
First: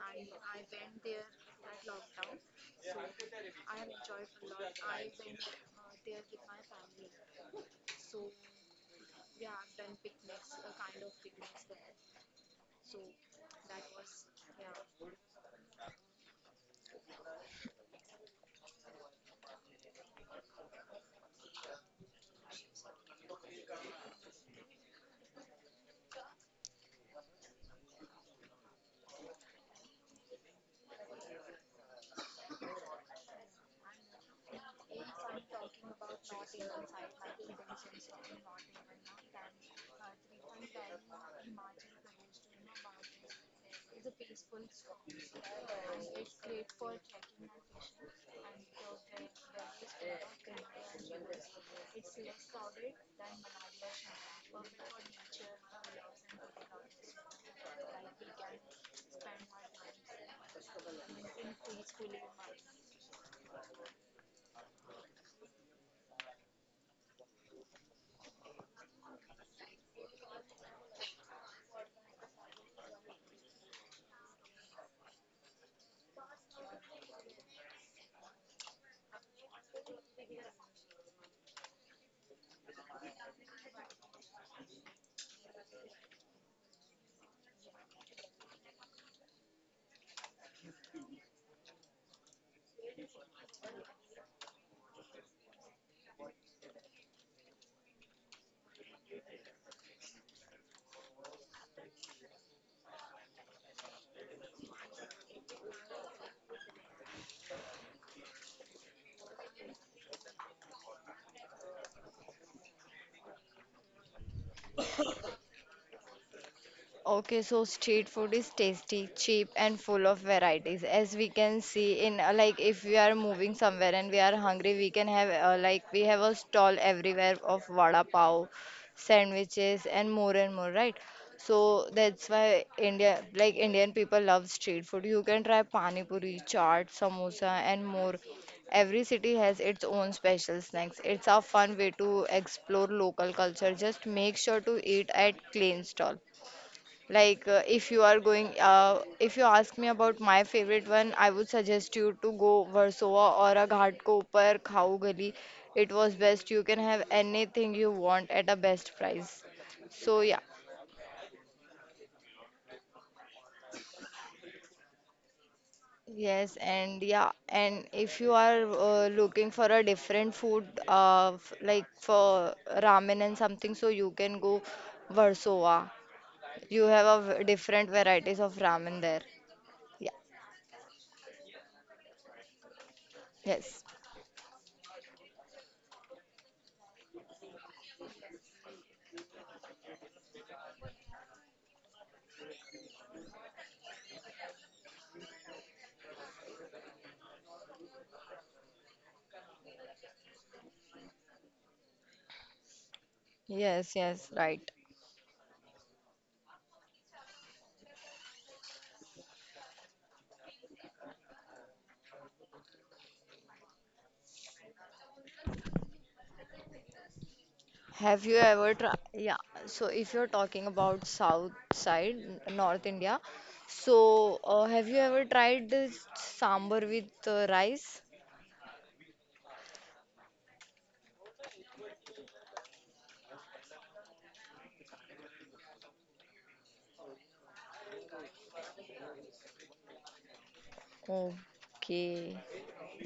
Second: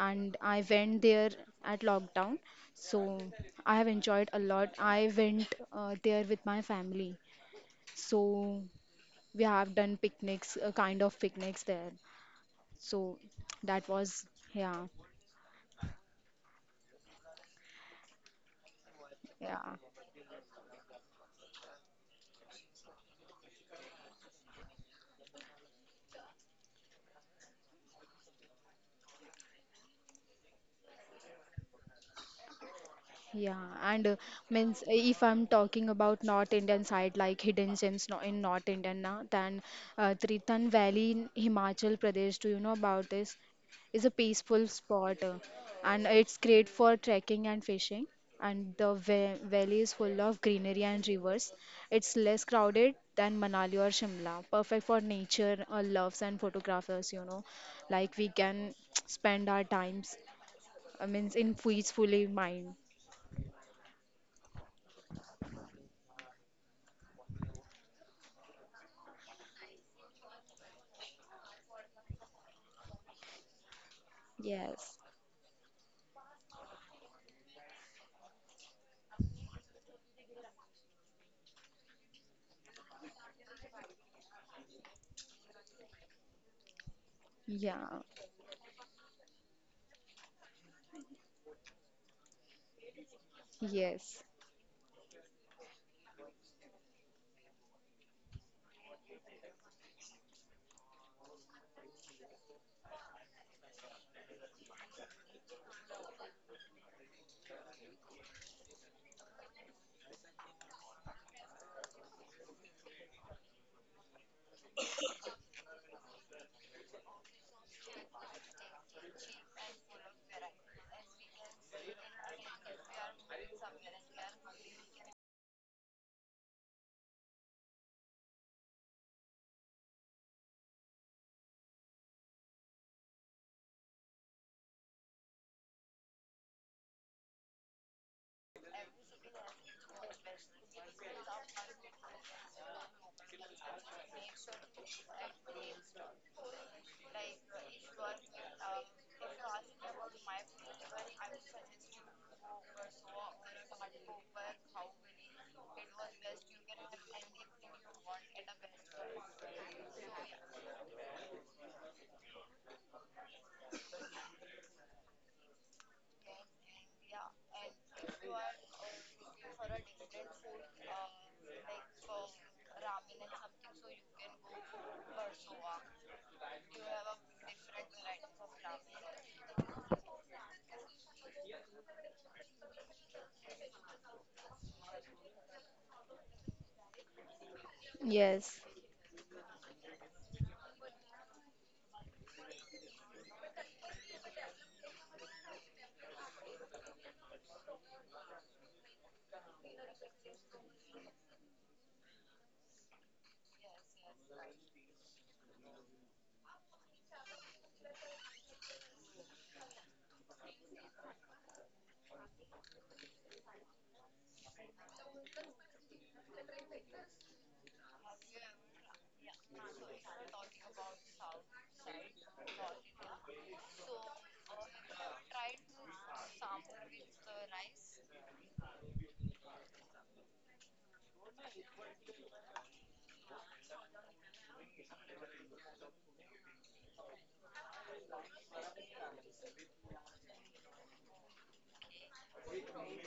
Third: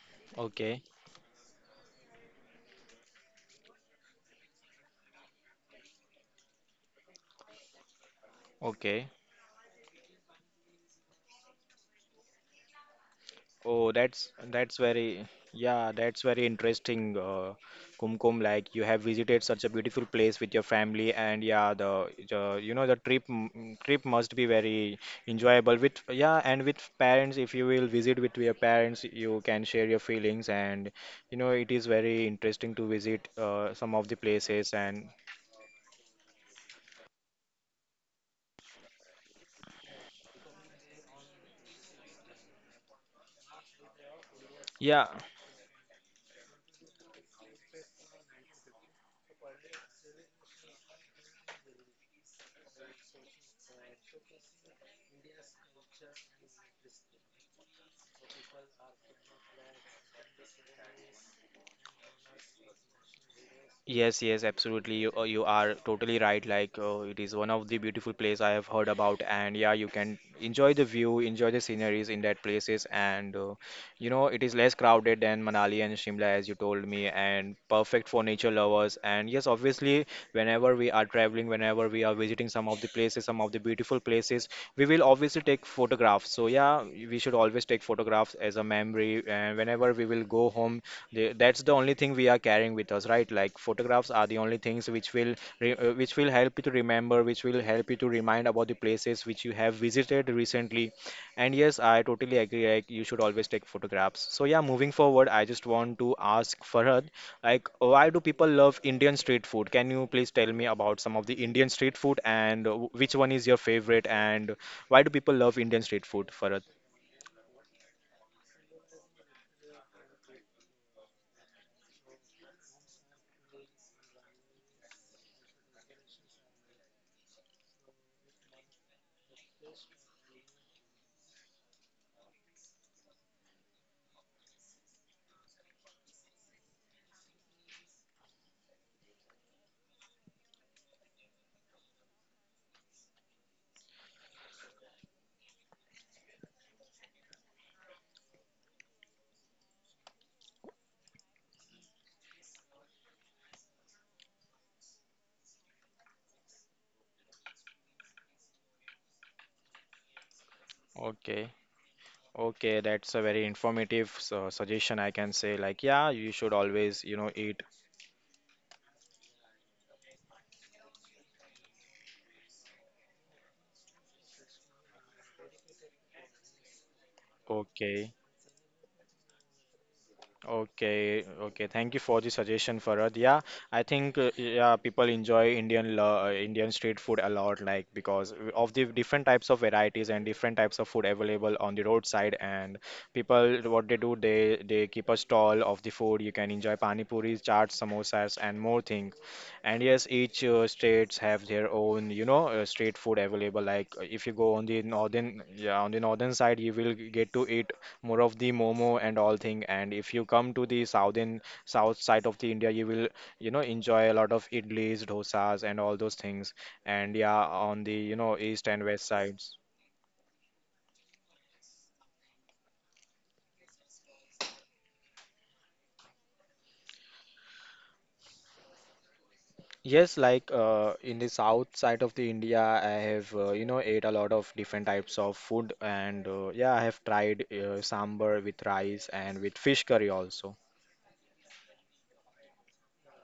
And I Okay. went there at lockdown, so I have enjoyed a lot. I went uh, there with my family, so Okay. we have done picnics, uh, kind of picnics there. So that Oh, was that's that's Yeah, very, yeah, that's very interesting, uh, Kumkum. Like you have visited yeah. such a beautiful place with your family, and yeah, the, the, you know, the trip m- m- trip must be very enjoyable with, yeah, and with parents. If you will visit with your parents, you can share your feelings, and you know it is very interesting to visit uh, Yeah, some of the and uh, places, means uh, and if I'm talking about North Indian side, like hidden gems no- in North Indian, na, then uh, Tritan Valley in Himachal Pradesh, do you know about this? Is a peaceful yeah. spot, uh, and it's great for trekking and fishing. And the va valley is full of greenery and rivers. It's less crowded than Manali or Shimla, perfect for nature uh, loves and photographers, you know. Like we can spend our times, I means in peacefully mind. Yes, yes, absolutely. You, uh, you are totally right. Like, uh, it is one of the beautiful place I have heard about, and yeah, you can enjoy the view, enjoy the sceneries in that places, and uh, you know, it is less Yes. crowded than Manali and Shimla, as you told me, and perfect for nature lovers. And yes, obviously, whenever we are traveling, whenever we are visiting some of the places, some of the beautiful places, we will obviously take photographs. So yeah, we should always take Yeah. photographs as a memory, and whenever we will go home, the- that's the only thing we are carrying with us, right? Like photographs are Yes. the only things which will re uh, which will help you to remember, which will help you to remind about the places which you have visited recently. And yes, I totally agree. Like you should always take photographs. So yeah, moving forward, I just want to ask Farhad, like, why do people love Indian street food? Can you please tell me about some of the Indian street food, and uh, which one is your favorite, and why do people love Indian street food, Farhad? Okay, so street food is tasty, cheap, and full of varieties. As we can see in uh, like if we are moving somewhere and we are hungry, we can have uh, like we have a stall everywhere of vada pav, sandwiches, and more and more, right? So that's why India like Indian people love street food. You can try pani puri, chaat, samosa, and more. Every city has its own special snacks. It's a fun way to explore local culture. Just make sure to eat at clean stall. Like, uh, if you are going, uh, if you ask me about my favorite one, I would suggest you to go Versova or a Ghatkopar Khau Gali. It was best. You can have anything you want at a best price. So, yeah. Okay. Okay, that's a very informative su- suggestion, I can say. Like, yeah, you should Yes, always, and you know, yeah, eat. and if you are uh, looking for a different food, uh, f- like for ramen and something, so you can go Versova. You have a v- different Okay. varieties of ramen there. Yeah, Okay, okay. Thank you for the suggestion, Farad. Yeah, I yes, think uh, yeah, people enjoy Indian lo- uh, Indian street food a lot, like because Yes. of the different types of varieties and different types of food available on the roadside. And people, what they do, they they keep a stall of the food. You can enjoy pani puris, chaat, samosas, and more things. And yes, each uh, states have their own, you know, uh, street food available. Like yes, uh, if you yes, go on right. the northern, yeah, on the northern side, you will get to eat more of the momo and all thing. And if you come to the southern south side of the India, you will you know enjoy a lot of idlis, dosas, and all those things. And yeah, on the you Have know you east ever and tried? west Yeah, sides. so if you're talking about south side, n- North India, so uh, have you ever tried this sambar with uh, rice? Yes, like uh, in the south side of the India, I have uh, you know ate a lot of different types of food, and uh, yeah, I have tried uh, sambar with rice and with fish curry also. Okay,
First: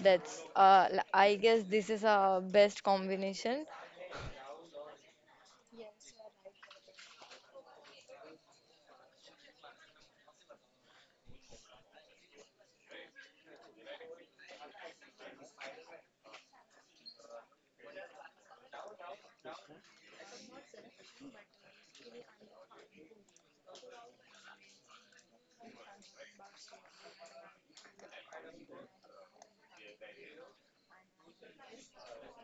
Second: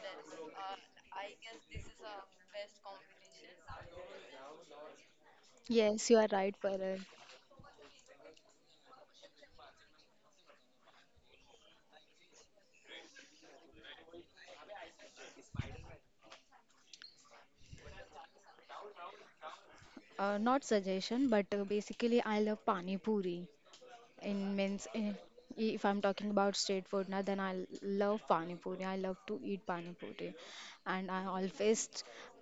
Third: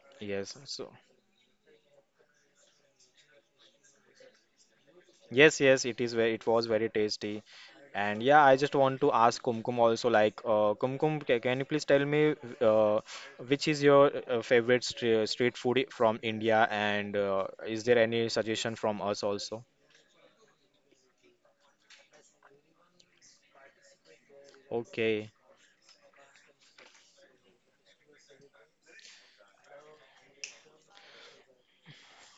that's Yes, uh, so l- I guess this is a best combination. yes, yes, it Yes, is you are very, it right, was very Paral. tasty. And yeah, I just want to ask Kumkum also like uh, Kumkum, ca- can you please tell me uh, which is your uh, favorite street, street food i- from India and uh, is there any suggestion from us also? Uh, not suggestion, but uh, basically, I love pani puri. In means, in, Okay, if I'm talking about street food now, then I love pani puri. I love to eat pani puri, and I always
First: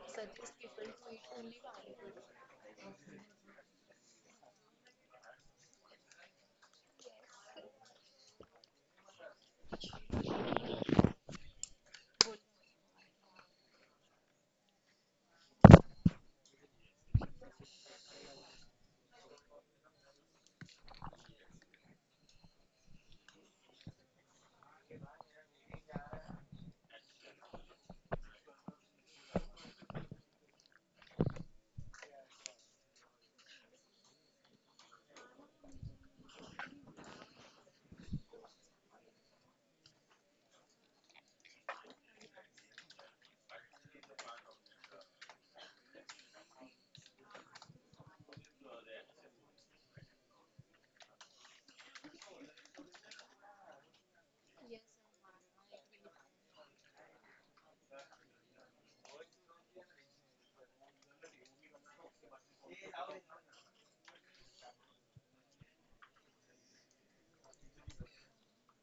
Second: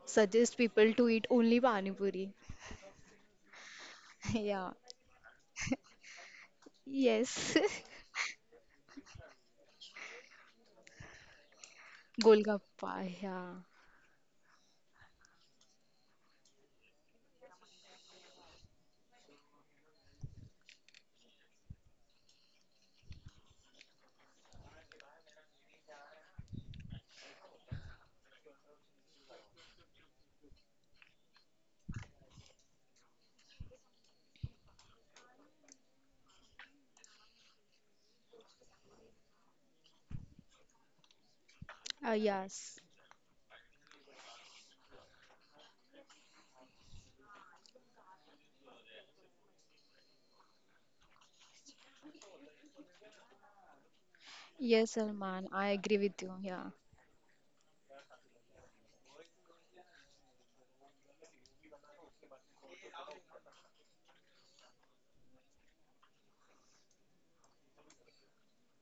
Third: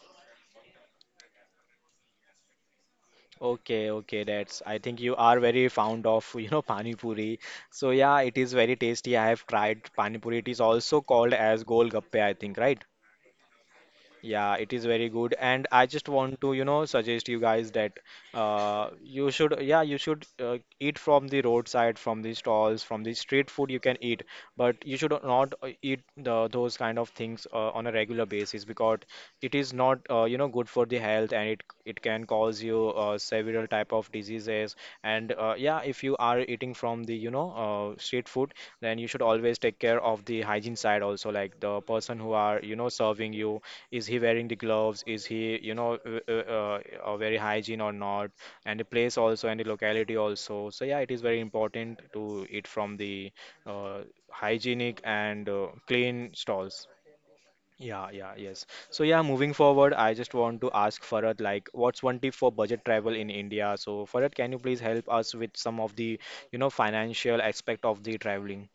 suggest people to eat only pani puri. okay, okay. That's Yeah. I think you are very fond of, you know, pani puri. Yes. So yeah, it is very tasty. I have tried pani puri. It is also called as golgappe, I think, right? Golgappa. Yeah. Yeah, it is very good, and I just want to, you know, suggest you guys that uh, you should, yeah, you should uh, eat from the roadside, from the stalls, from the street food you can eat, but you should not uh, eat the, those kind of things uh, on a regular basis because it is not, uh, you know, good for the health, and it it can cause you uh, several type of diseases. And uh, yeah, if you are eating from the, you know, uh, street food, then you should always take care of the hygiene side also, like the Uh, person who are, Yes. you know, serving you is he wearing the gloves, is he you know uh, uh, uh, uh, very hygiene or not, and the place also and the locality also. So yeah, it is very important to eat from the uh, Yes, hygienic Salman. and I uh, agree with you. clean Yeah. stalls. Yeah, yeah, yes. So yeah, moving forward, I just want to ask Farad like, what's one tip for budget travel in India? So Farad, can you please help us with some of the, you know, financial aspect of the traveling?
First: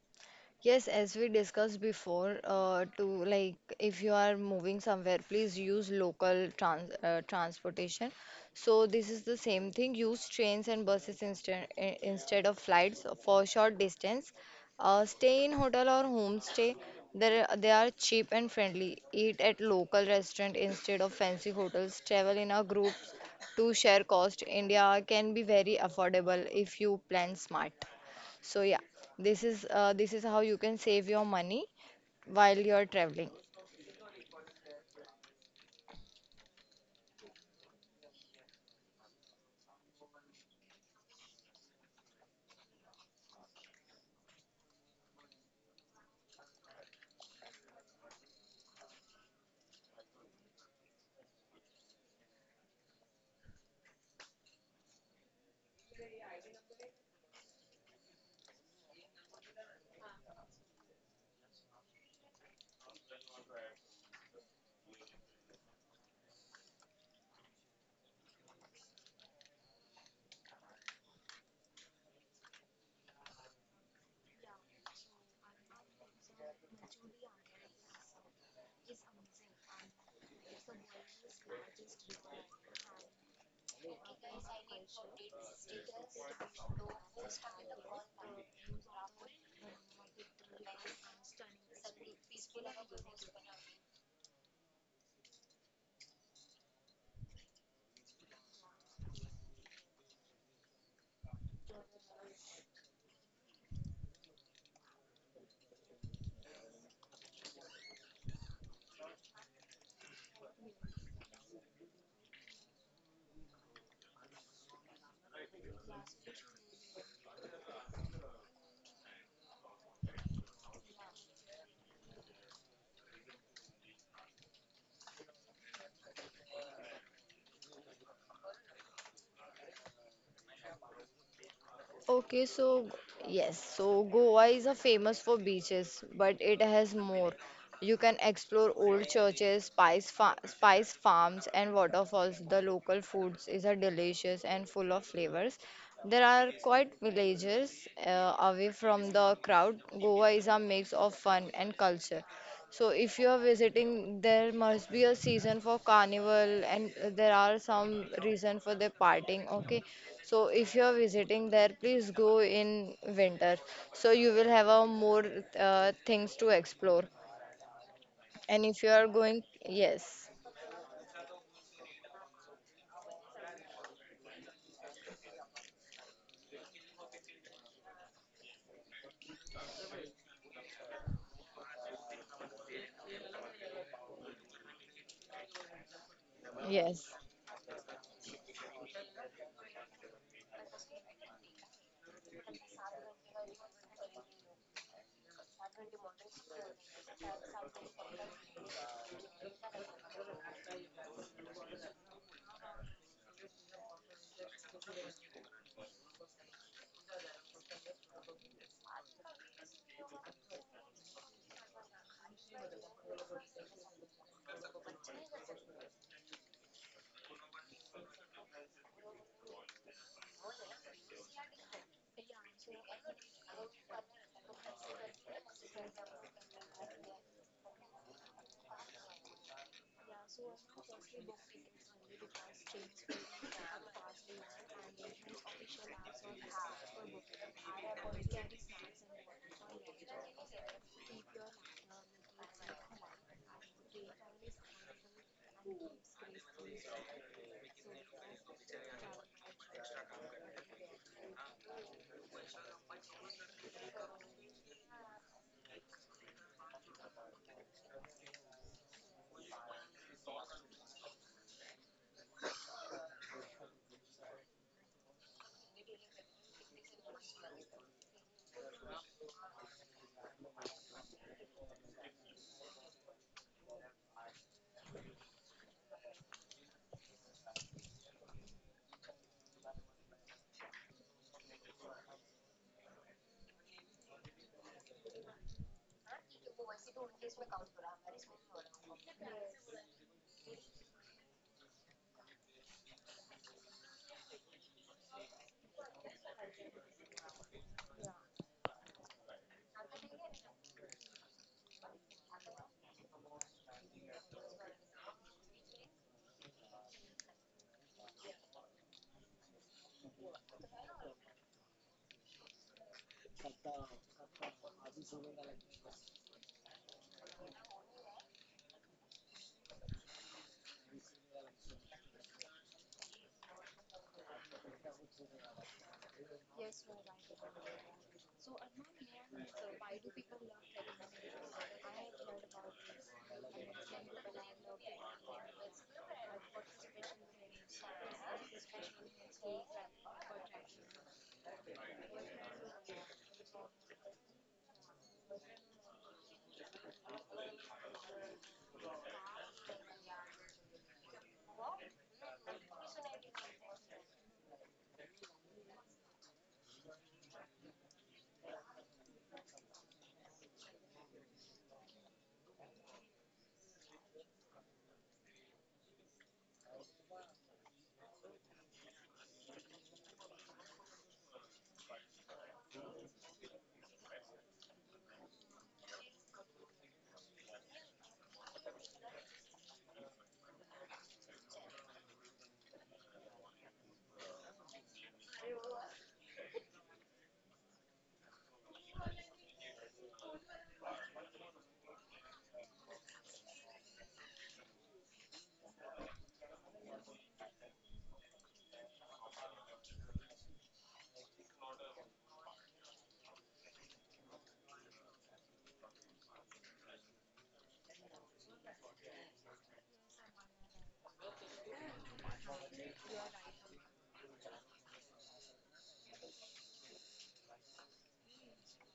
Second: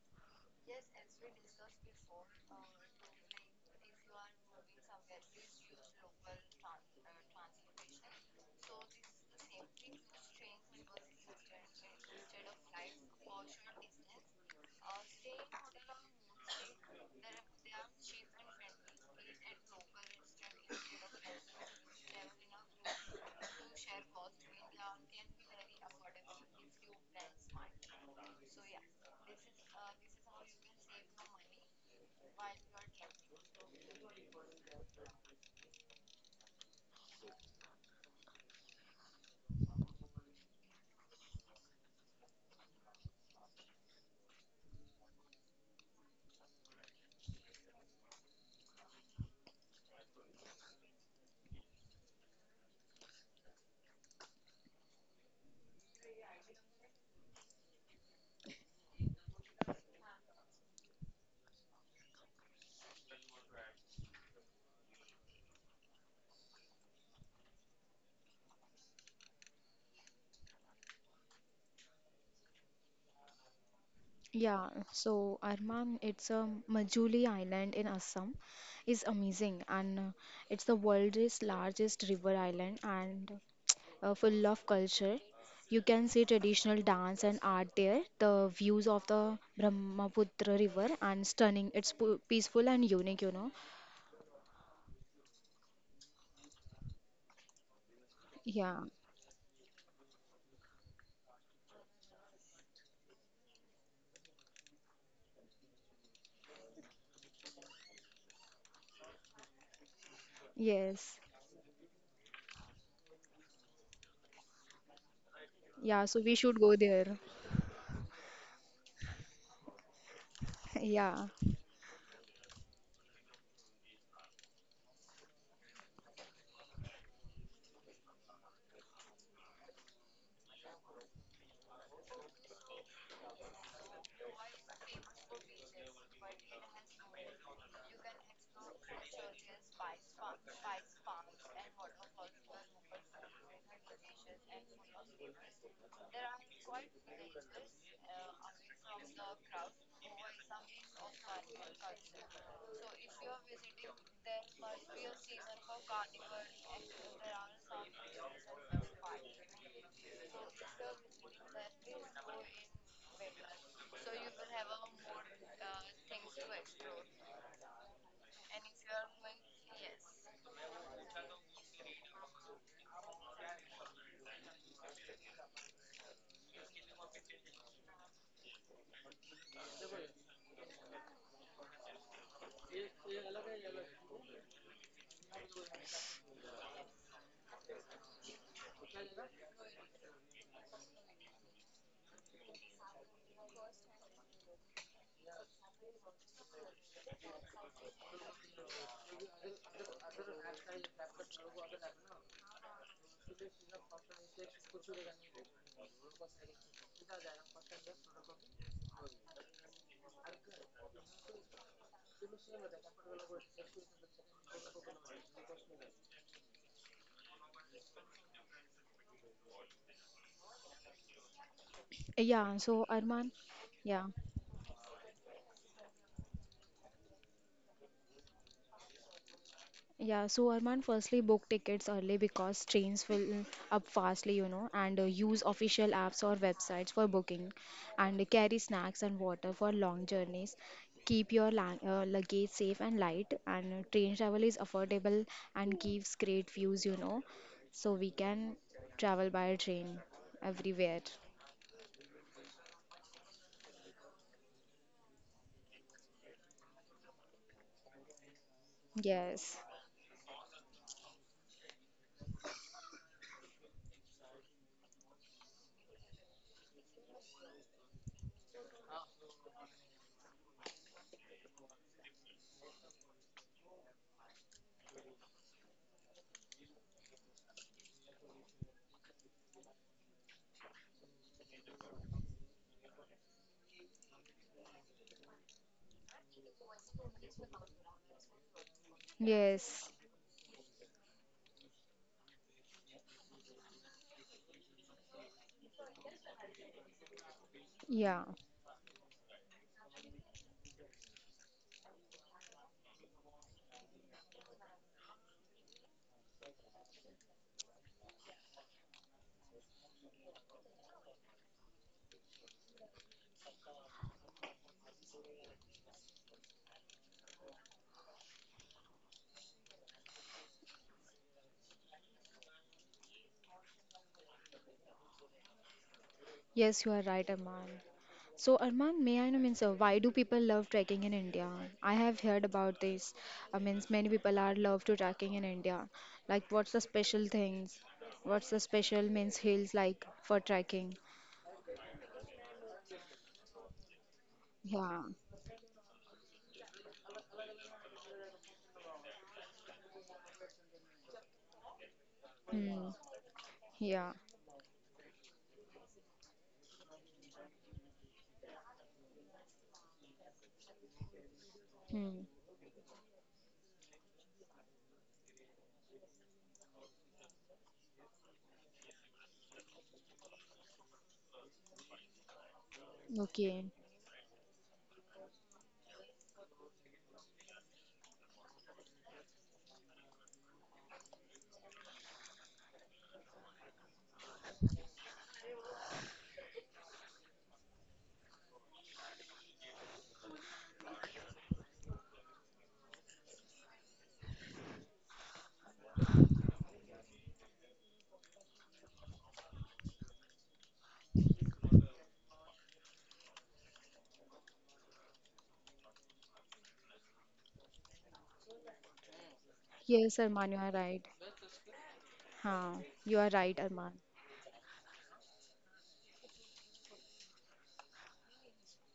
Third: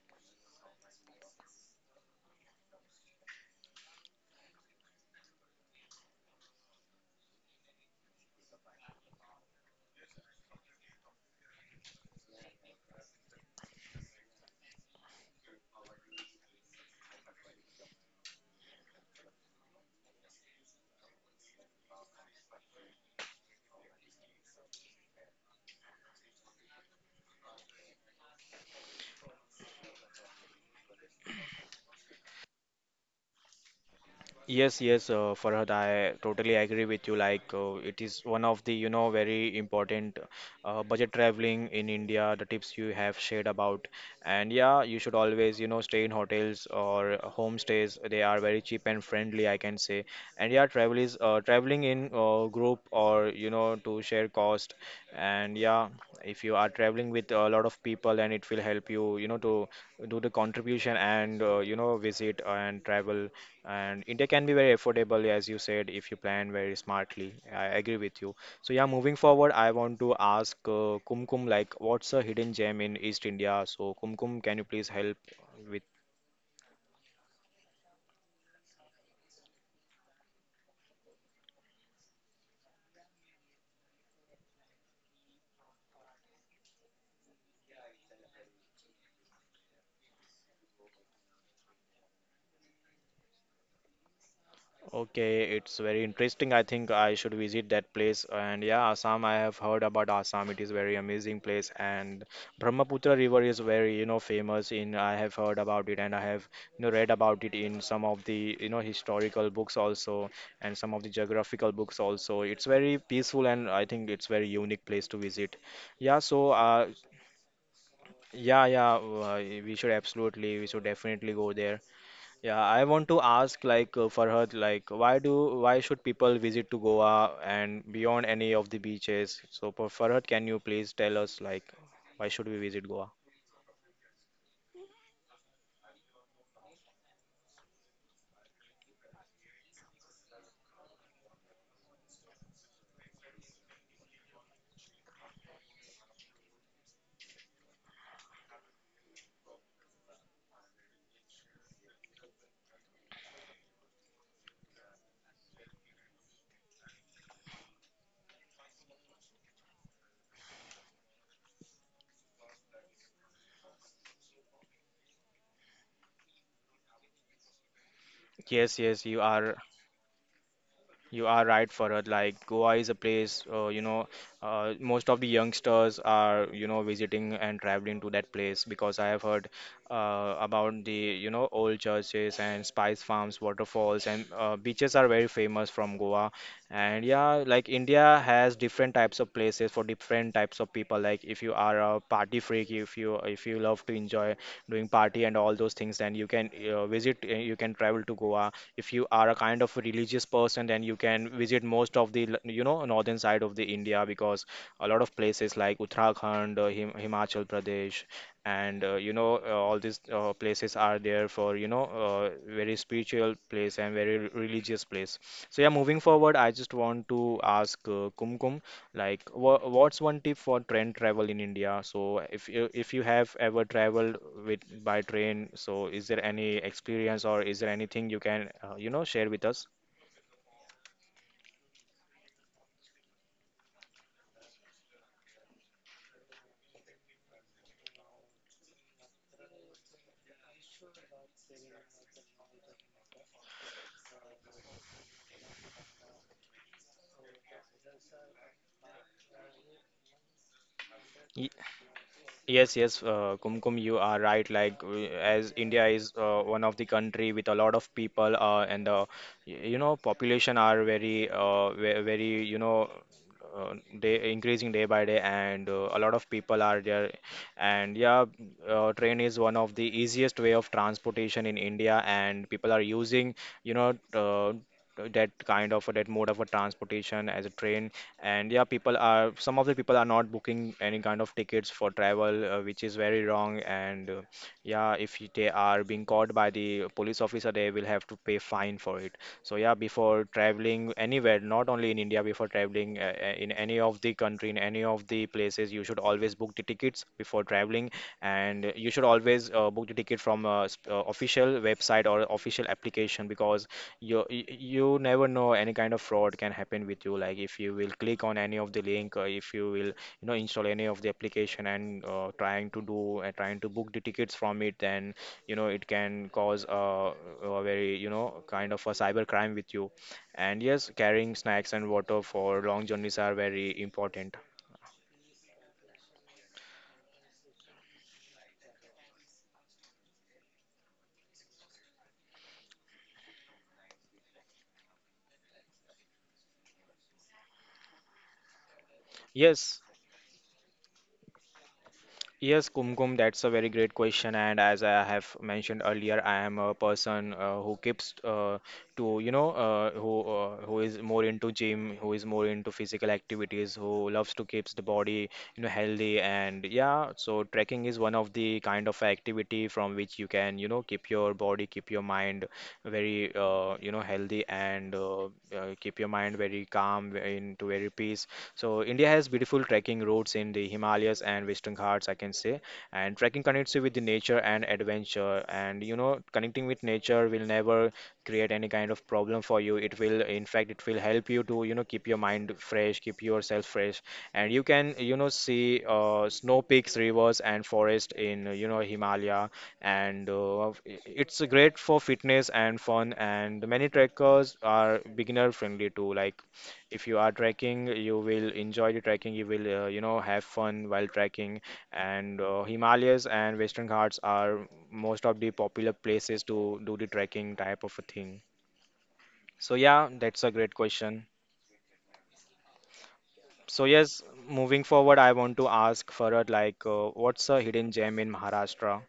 Yes, as we discussed before, uh, to like if you are moving somewhere, please use local trans uh, transportation. So this is the same thing. Use trains and buses instead i- instead of flights for short distance. Uh, stay in hotel or homestay. There they are cheap and friendly. Eat at local restaurant instead of fancy hotels. Travel in a groups to share cost. India can be very affordable if you plan smart. So yeah, this is uh, this is how you can save your money while you're traveling. Yes, yes, uh, Farhad, I totally agree with you. Like, uh, it is one of the, you know, very important uh, budget traveling in India, the tips you have shared about. And yeah, you should always, you know, stay in hotels or homestays. They are very cheap and friendly, I can say. And yeah, travel is uh, traveling in uh, group or, you know, to share cost. And yeah, if you are traveling with a lot of people, and it will help you, you know, to do the contribution and, uh, you know, visit and travel, and India can be very affordable, as you said, if you plan very smartly. I agree with you. So yeah, moving forward, I want to ask uh, Kumkum, like, what's a hidden gem in East India? So Kumkum, can you please Yeah, help so with? Arman, it's a Majuli Island in Assam, is amazing, and uh, it's the world's largest river island and uh, full of culture. You can see traditional dance and art there. The views of the Brahmaputra River and stunning. It's pu- peaceful and unique, you know. Okay, it's very interesting. I think I should visit that place. And yeah, Yeah. Assam, I have heard about Assam. It is very amazing place. And Brahmaputra River is very, you know, famous in. I have heard about it, and I have, you know, read about it in some of the, you know, historical books also, and some of the Yes. geographical books also. It's very peaceful, and I think it's very unique place to visit. Yeah, Yeah. So so we should uh, go there. yeah, yeah, uh, we should absolutely, we should definitely Yeah. go there. Yeah, I want to ask like uh, Farhad, like why do why should people visit to Goa and beyond any of the beaches? So for Farhad, can you please tell us like why should we Okay, visit so Goa? yes, so Goa is a famous for beaches, but it has more. You can explore old churches, spice fa spice farms, and waterfalls. The local foods is a delicious and full of flavors. There are quite villages uh, away from the crowd. Goa is a mix of fun and culture. So if you are visiting, there must be a season for carnival and uh, there are some reason for the partying, okay? So if you are visiting there, please go in winter. So you will have a more uh, things to explore. And Yes, if you yes, are you are. going, yes, You are right, Farhad. Like Goa is a place, uh, you know, uh, most of the youngsters are, you know, visiting and traveling to that place because I have heard uh, about the, you know, old churches and spice farms, waterfalls, and uh, beaches are very famous from Goa. And yes, yeah, like India has different types of places for different types of people. Like if you are a party freak, if you if you love to enjoy doing party and all those things, then you can uh, visit, uh, you can travel to Goa. If you are a kind of a religious person, then you can visit most of the l- you know, northern side of the India, because a lot of places like Uttarakhand, uh, Him Himachal Pradesh, and uh, you know, uh, all these uh, places are there for, you know, uh, very spiritual place and very religious place. So yeah, moving forward, I just want to ask uh, Kumkum. Like, wha- what's one tip for train travel in India? So, if Yeah. you So if you Arman. have ever Yeah. traveled with by train, so is there any experience or is there anything you can uh, you know, share with us? Yeah, so Arman, firstly, book tickets early because trains fill up fastly, you know, and uh, use official apps or websites for booking, and carry snacks and water for long journeys. Keep your la uh, luggage safe and light, and uh, train travel is affordable and gives great views, you know, so we can travel by train everywhere. Yes, yes, uh, Kumkum, you are right. Like, w- as India is uh, one of the country with a lot of people, uh, and uh, y- Yes, you know, population are very, uh, ve- very, you know, uh, day, increasing day by day, and uh, a lot of people are there. And yeah, uh, train is one of the easiest way of transportation in India, and people are using, you know, uh, that kind of, that mode of a transportation as a train. And yeah, people are, some of the people are not booking any kind of tickets for travel, uh, which is very wrong. And uh, yeah, if y- they are being caught by the police officer, they will have to pay fine for it. So yeah, yes, before traveling anywhere, not only in India, before traveling uh, uh, in any of the country, in any of the places, you should always book the tickets before traveling. yeah. And you should always uh, book the ticket from a sp- uh, official website or official application, because you you never know, any kind of fraud can happen with you. Like if you will click on any of the link, or if you will, you know, install any of the application and uh, trying to do and trying to book the tickets from it, then you know it can cause a, a very, you know, kind of a cyber crime with you. And yes, carrying snacks and water for long journeys are very important. Yes, you are right, Arman. So, Arman, may I know means uh, why do people love trekking in India? I have heard about this. I means many people are love to trekking in India. Like, what's the special things? What's the special means hills Yes. like for trekking? Yes, Kumkum, that's a very great question. And as I Yeah. have mentioned earlier, I am a person uh, who keeps uh, to, you know, uh, who uh, who is more into gym, who is more into Hmm. physical activities, who Yeah. loves to keeps the body, you know, healthy. And yeah, so trekking is one of the kind of activity from which you can, you know, keep your body, keep your Hmm. mind very, uh, you know, healthy, and uh, uh, keep your mind very calm, very into very peace. So India has beautiful trekking routes in the Himalayas and Western Ghats, I can say. And trekking connects Okay. you with the nature and adventure. And you know, connecting with nature will never create any kind of problem for you. It will, in fact, it will help you to, you know, keep your mind fresh, keep yourself fresh, and you can, you know, see uh, snow peaks, rivers, and forest in, uh, you know, Himalaya. And uh, i- it's great for fitness and fun. And many trekkers are beginner friendly too. Like if you are trekking, you will enjoy the trekking. You will, uh, you know, have fun while trekking. And uh, Himalayas and Western Ghats are most of the popular places to do the trekking type of a thing. So yeah, Yes, that's a Arman, you great are right. question. Huh. You are right, So Arman. yes, moving forward, I want to ask Farad like, uh, what's a hidden gem in Maharashtra?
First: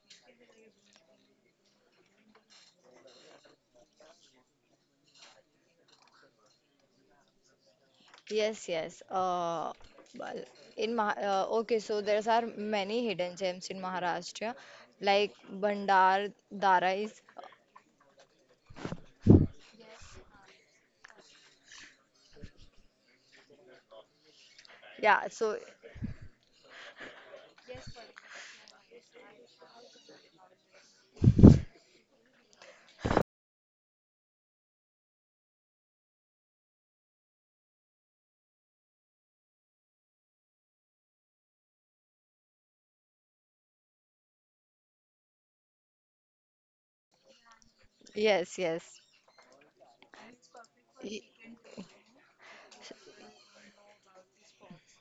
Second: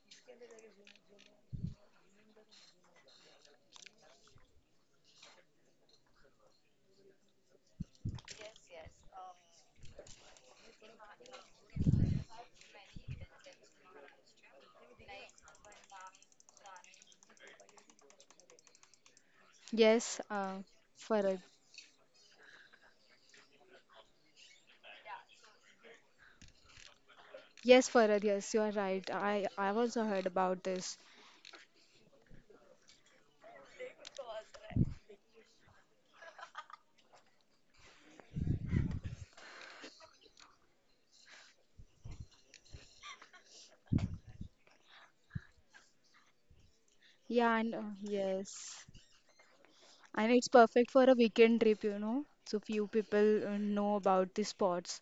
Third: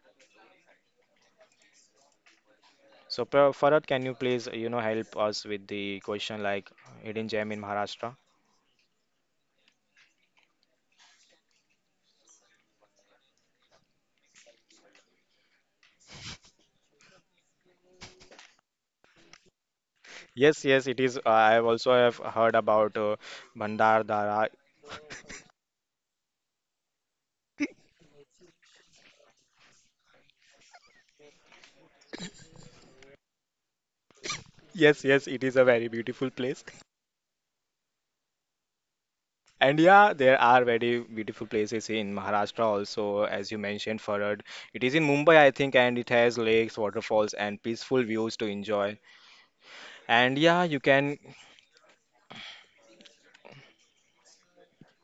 So Par- Farad, can you please, you know, help us with the question like hidden gem in Maharashtra? yes, yes. Uh, well, in Mah uh, okay, so there are many hidden gems in Maharashtra, like Bandar Darais. Yes, uh, Yes, yes, it is. Farad. I have also have heard about uh, Bhandar Dara. Yeah, so Yes, Farad. Yes, you are right. I I also heard about this. Yes, yes, it is a very beautiful place. And yeah, there are very beautiful places in Maharashtra also, as you mentioned, Farad. It is in Mumbai, I think, and it has lakes, waterfalls, Yeah, and and uh, peaceful views to yes, yes. enjoy. yes. And And it's yeah, you perfect for a can. Y- weekend trip, you know. So few people uh, know about the spots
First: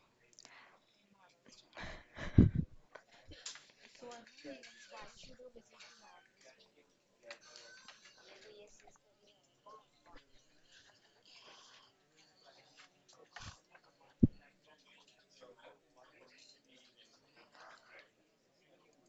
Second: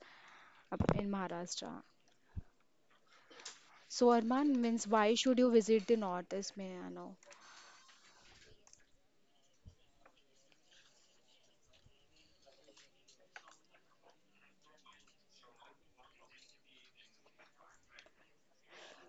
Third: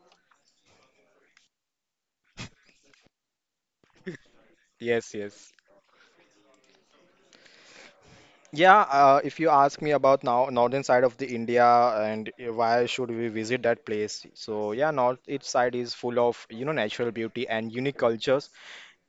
up in Maharashtra. So Arman means Yes, why should you yes. visit the northeast, may I know? Yeah, uh, if you ask me about now northern side of the India and uh, why should we visit that place? So yeah, north east side is full of, you know, natural beauty and unique cultures.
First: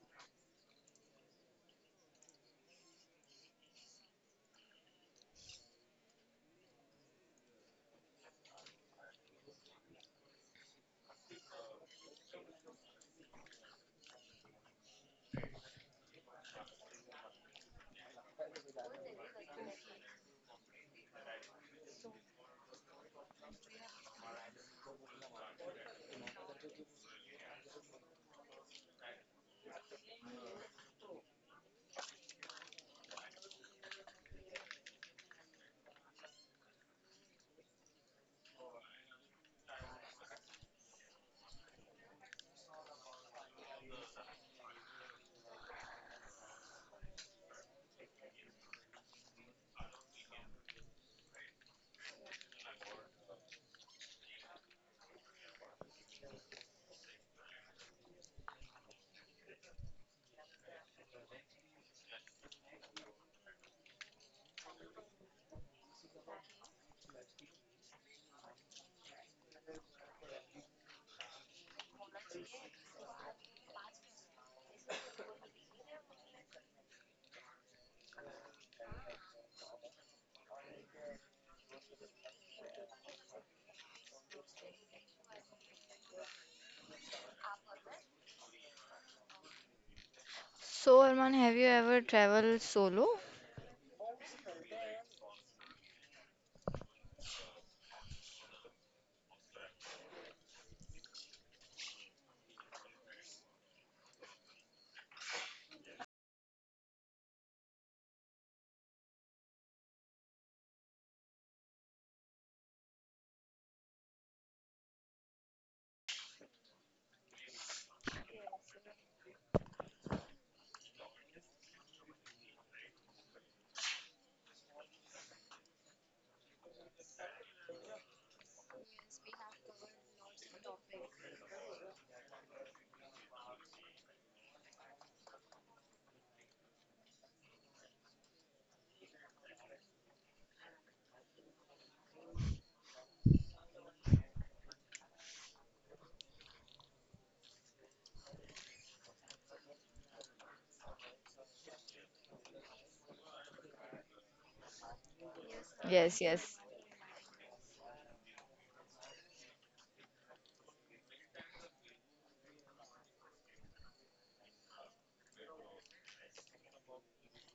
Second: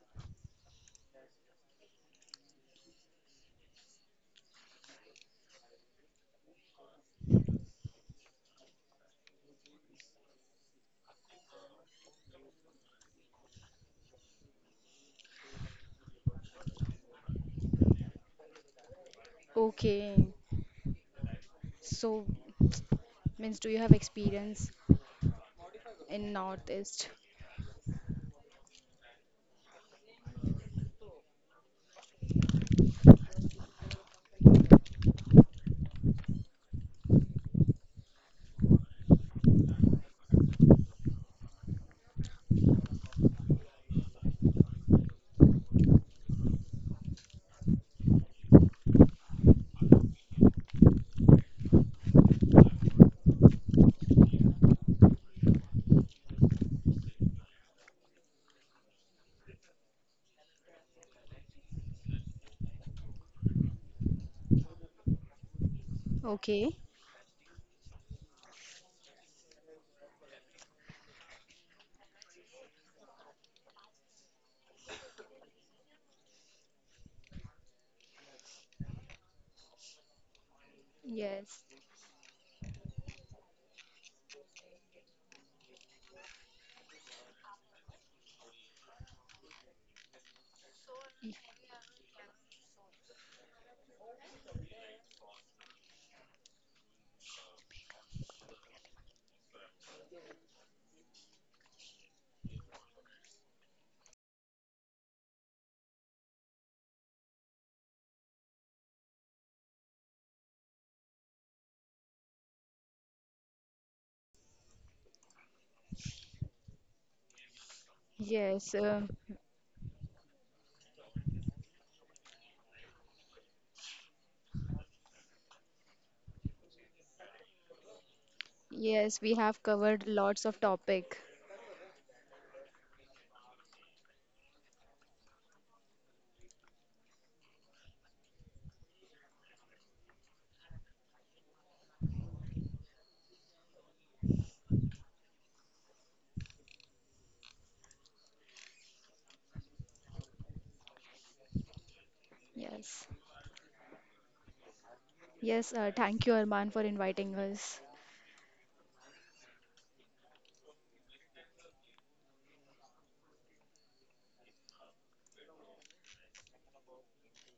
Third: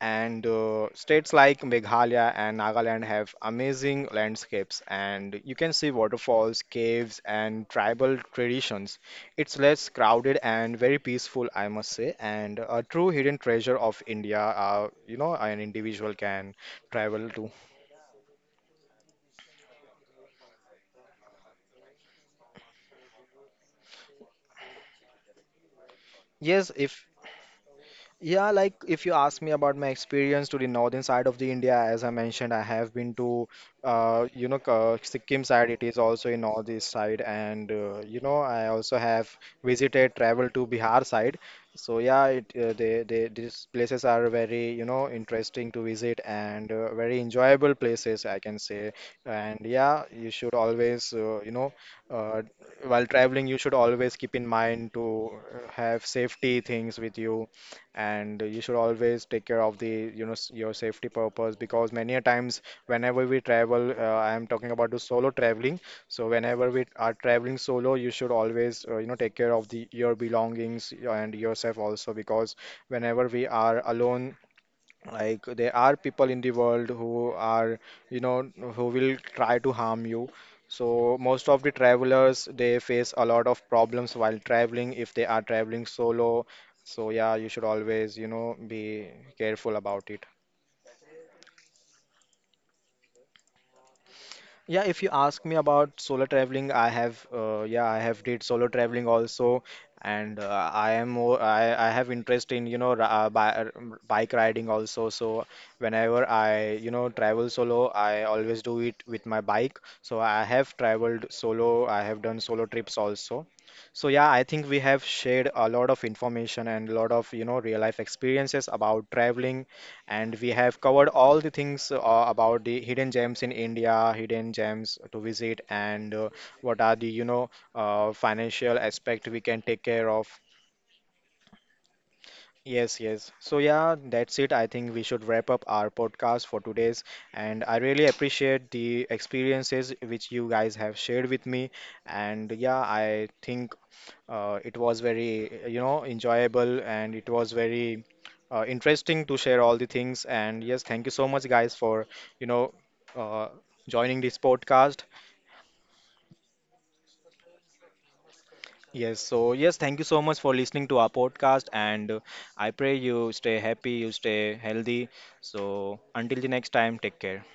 And uh, states like Meghalaya and Nagaland have amazing landscapes, and you can see waterfalls, caves, and tribal traditions. It's less crowded and very peaceful, I must say, and a true hidden treasure of India, uh, you know, an individual can travel to. Okay. So means do you have experience in Yes, northeast? if yeah, like if you ask me about my experience to the northern side of the India, as I mentioned, I have been to, uh, you know, uh, Sikkim side. It is also in northeast side, and uh, you know, I also have visited, traveled to Bihar side. So yeah, it uh, they, they these places are very, you know, interesting to visit, and uh, very enjoyable places, I can say. And yeah, you should always uh, you know, uh, while traveling you should always keep in mind to uh, have safety things with you, and you should always take care of the, you know, s- your safety purpose, because many a times whenever we travel, uh, I am talking about the solo traveling. So whenever Okay. we are traveling solo, you should always uh, you know, take care of the your belongings and yourself also, because whenever we are alone, like there are people in the world who are, you know, who will try to harm you. So most Yes. of the travelers, they face a lot of problems while traveling if they are traveling solo. So yeah, you should always, you know, be careful about it. So, Y- Arman, have you ever traveled solo? Yeah, if you ask me about solo traveling, I have uh, yeah, I have did solo traveling also, and uh, I am more I, I have interest in, you know, ri- uh, bi uh, bike riding also. So whenever I, you know, travel solo, I always do it with my bike. So I have traveled solo. I have done solo trips also. So yeah, I think we have shared a lot of information and a lot of, you know, real life experiences Yes. Um about traveling, and we have covered all the things, uh, about the hidden gems in India, hidden gems to visit, and uh, what are the, you know, uh, financial yes, aspect we we have can take covered care of. lots of topic. Yes, yes. So yeah, that's it. I think we should wrap up our podcast for today's. And I really appreciate the experiences which you guys have shared with me. And yeah, I think uh, it was very, you know, enjoyable, and it was very uh, interesting to share all the things. And yes, thank you so much, guys, for, you know, Yes. uh, joining this podcast. Yes, uh, Yes, thank you yes. Arman for inviting us. Yes, so yes, thank you so much for listening to our podcast. And uh, I pray you stay happy, you stay healthy. So until the next time, take care.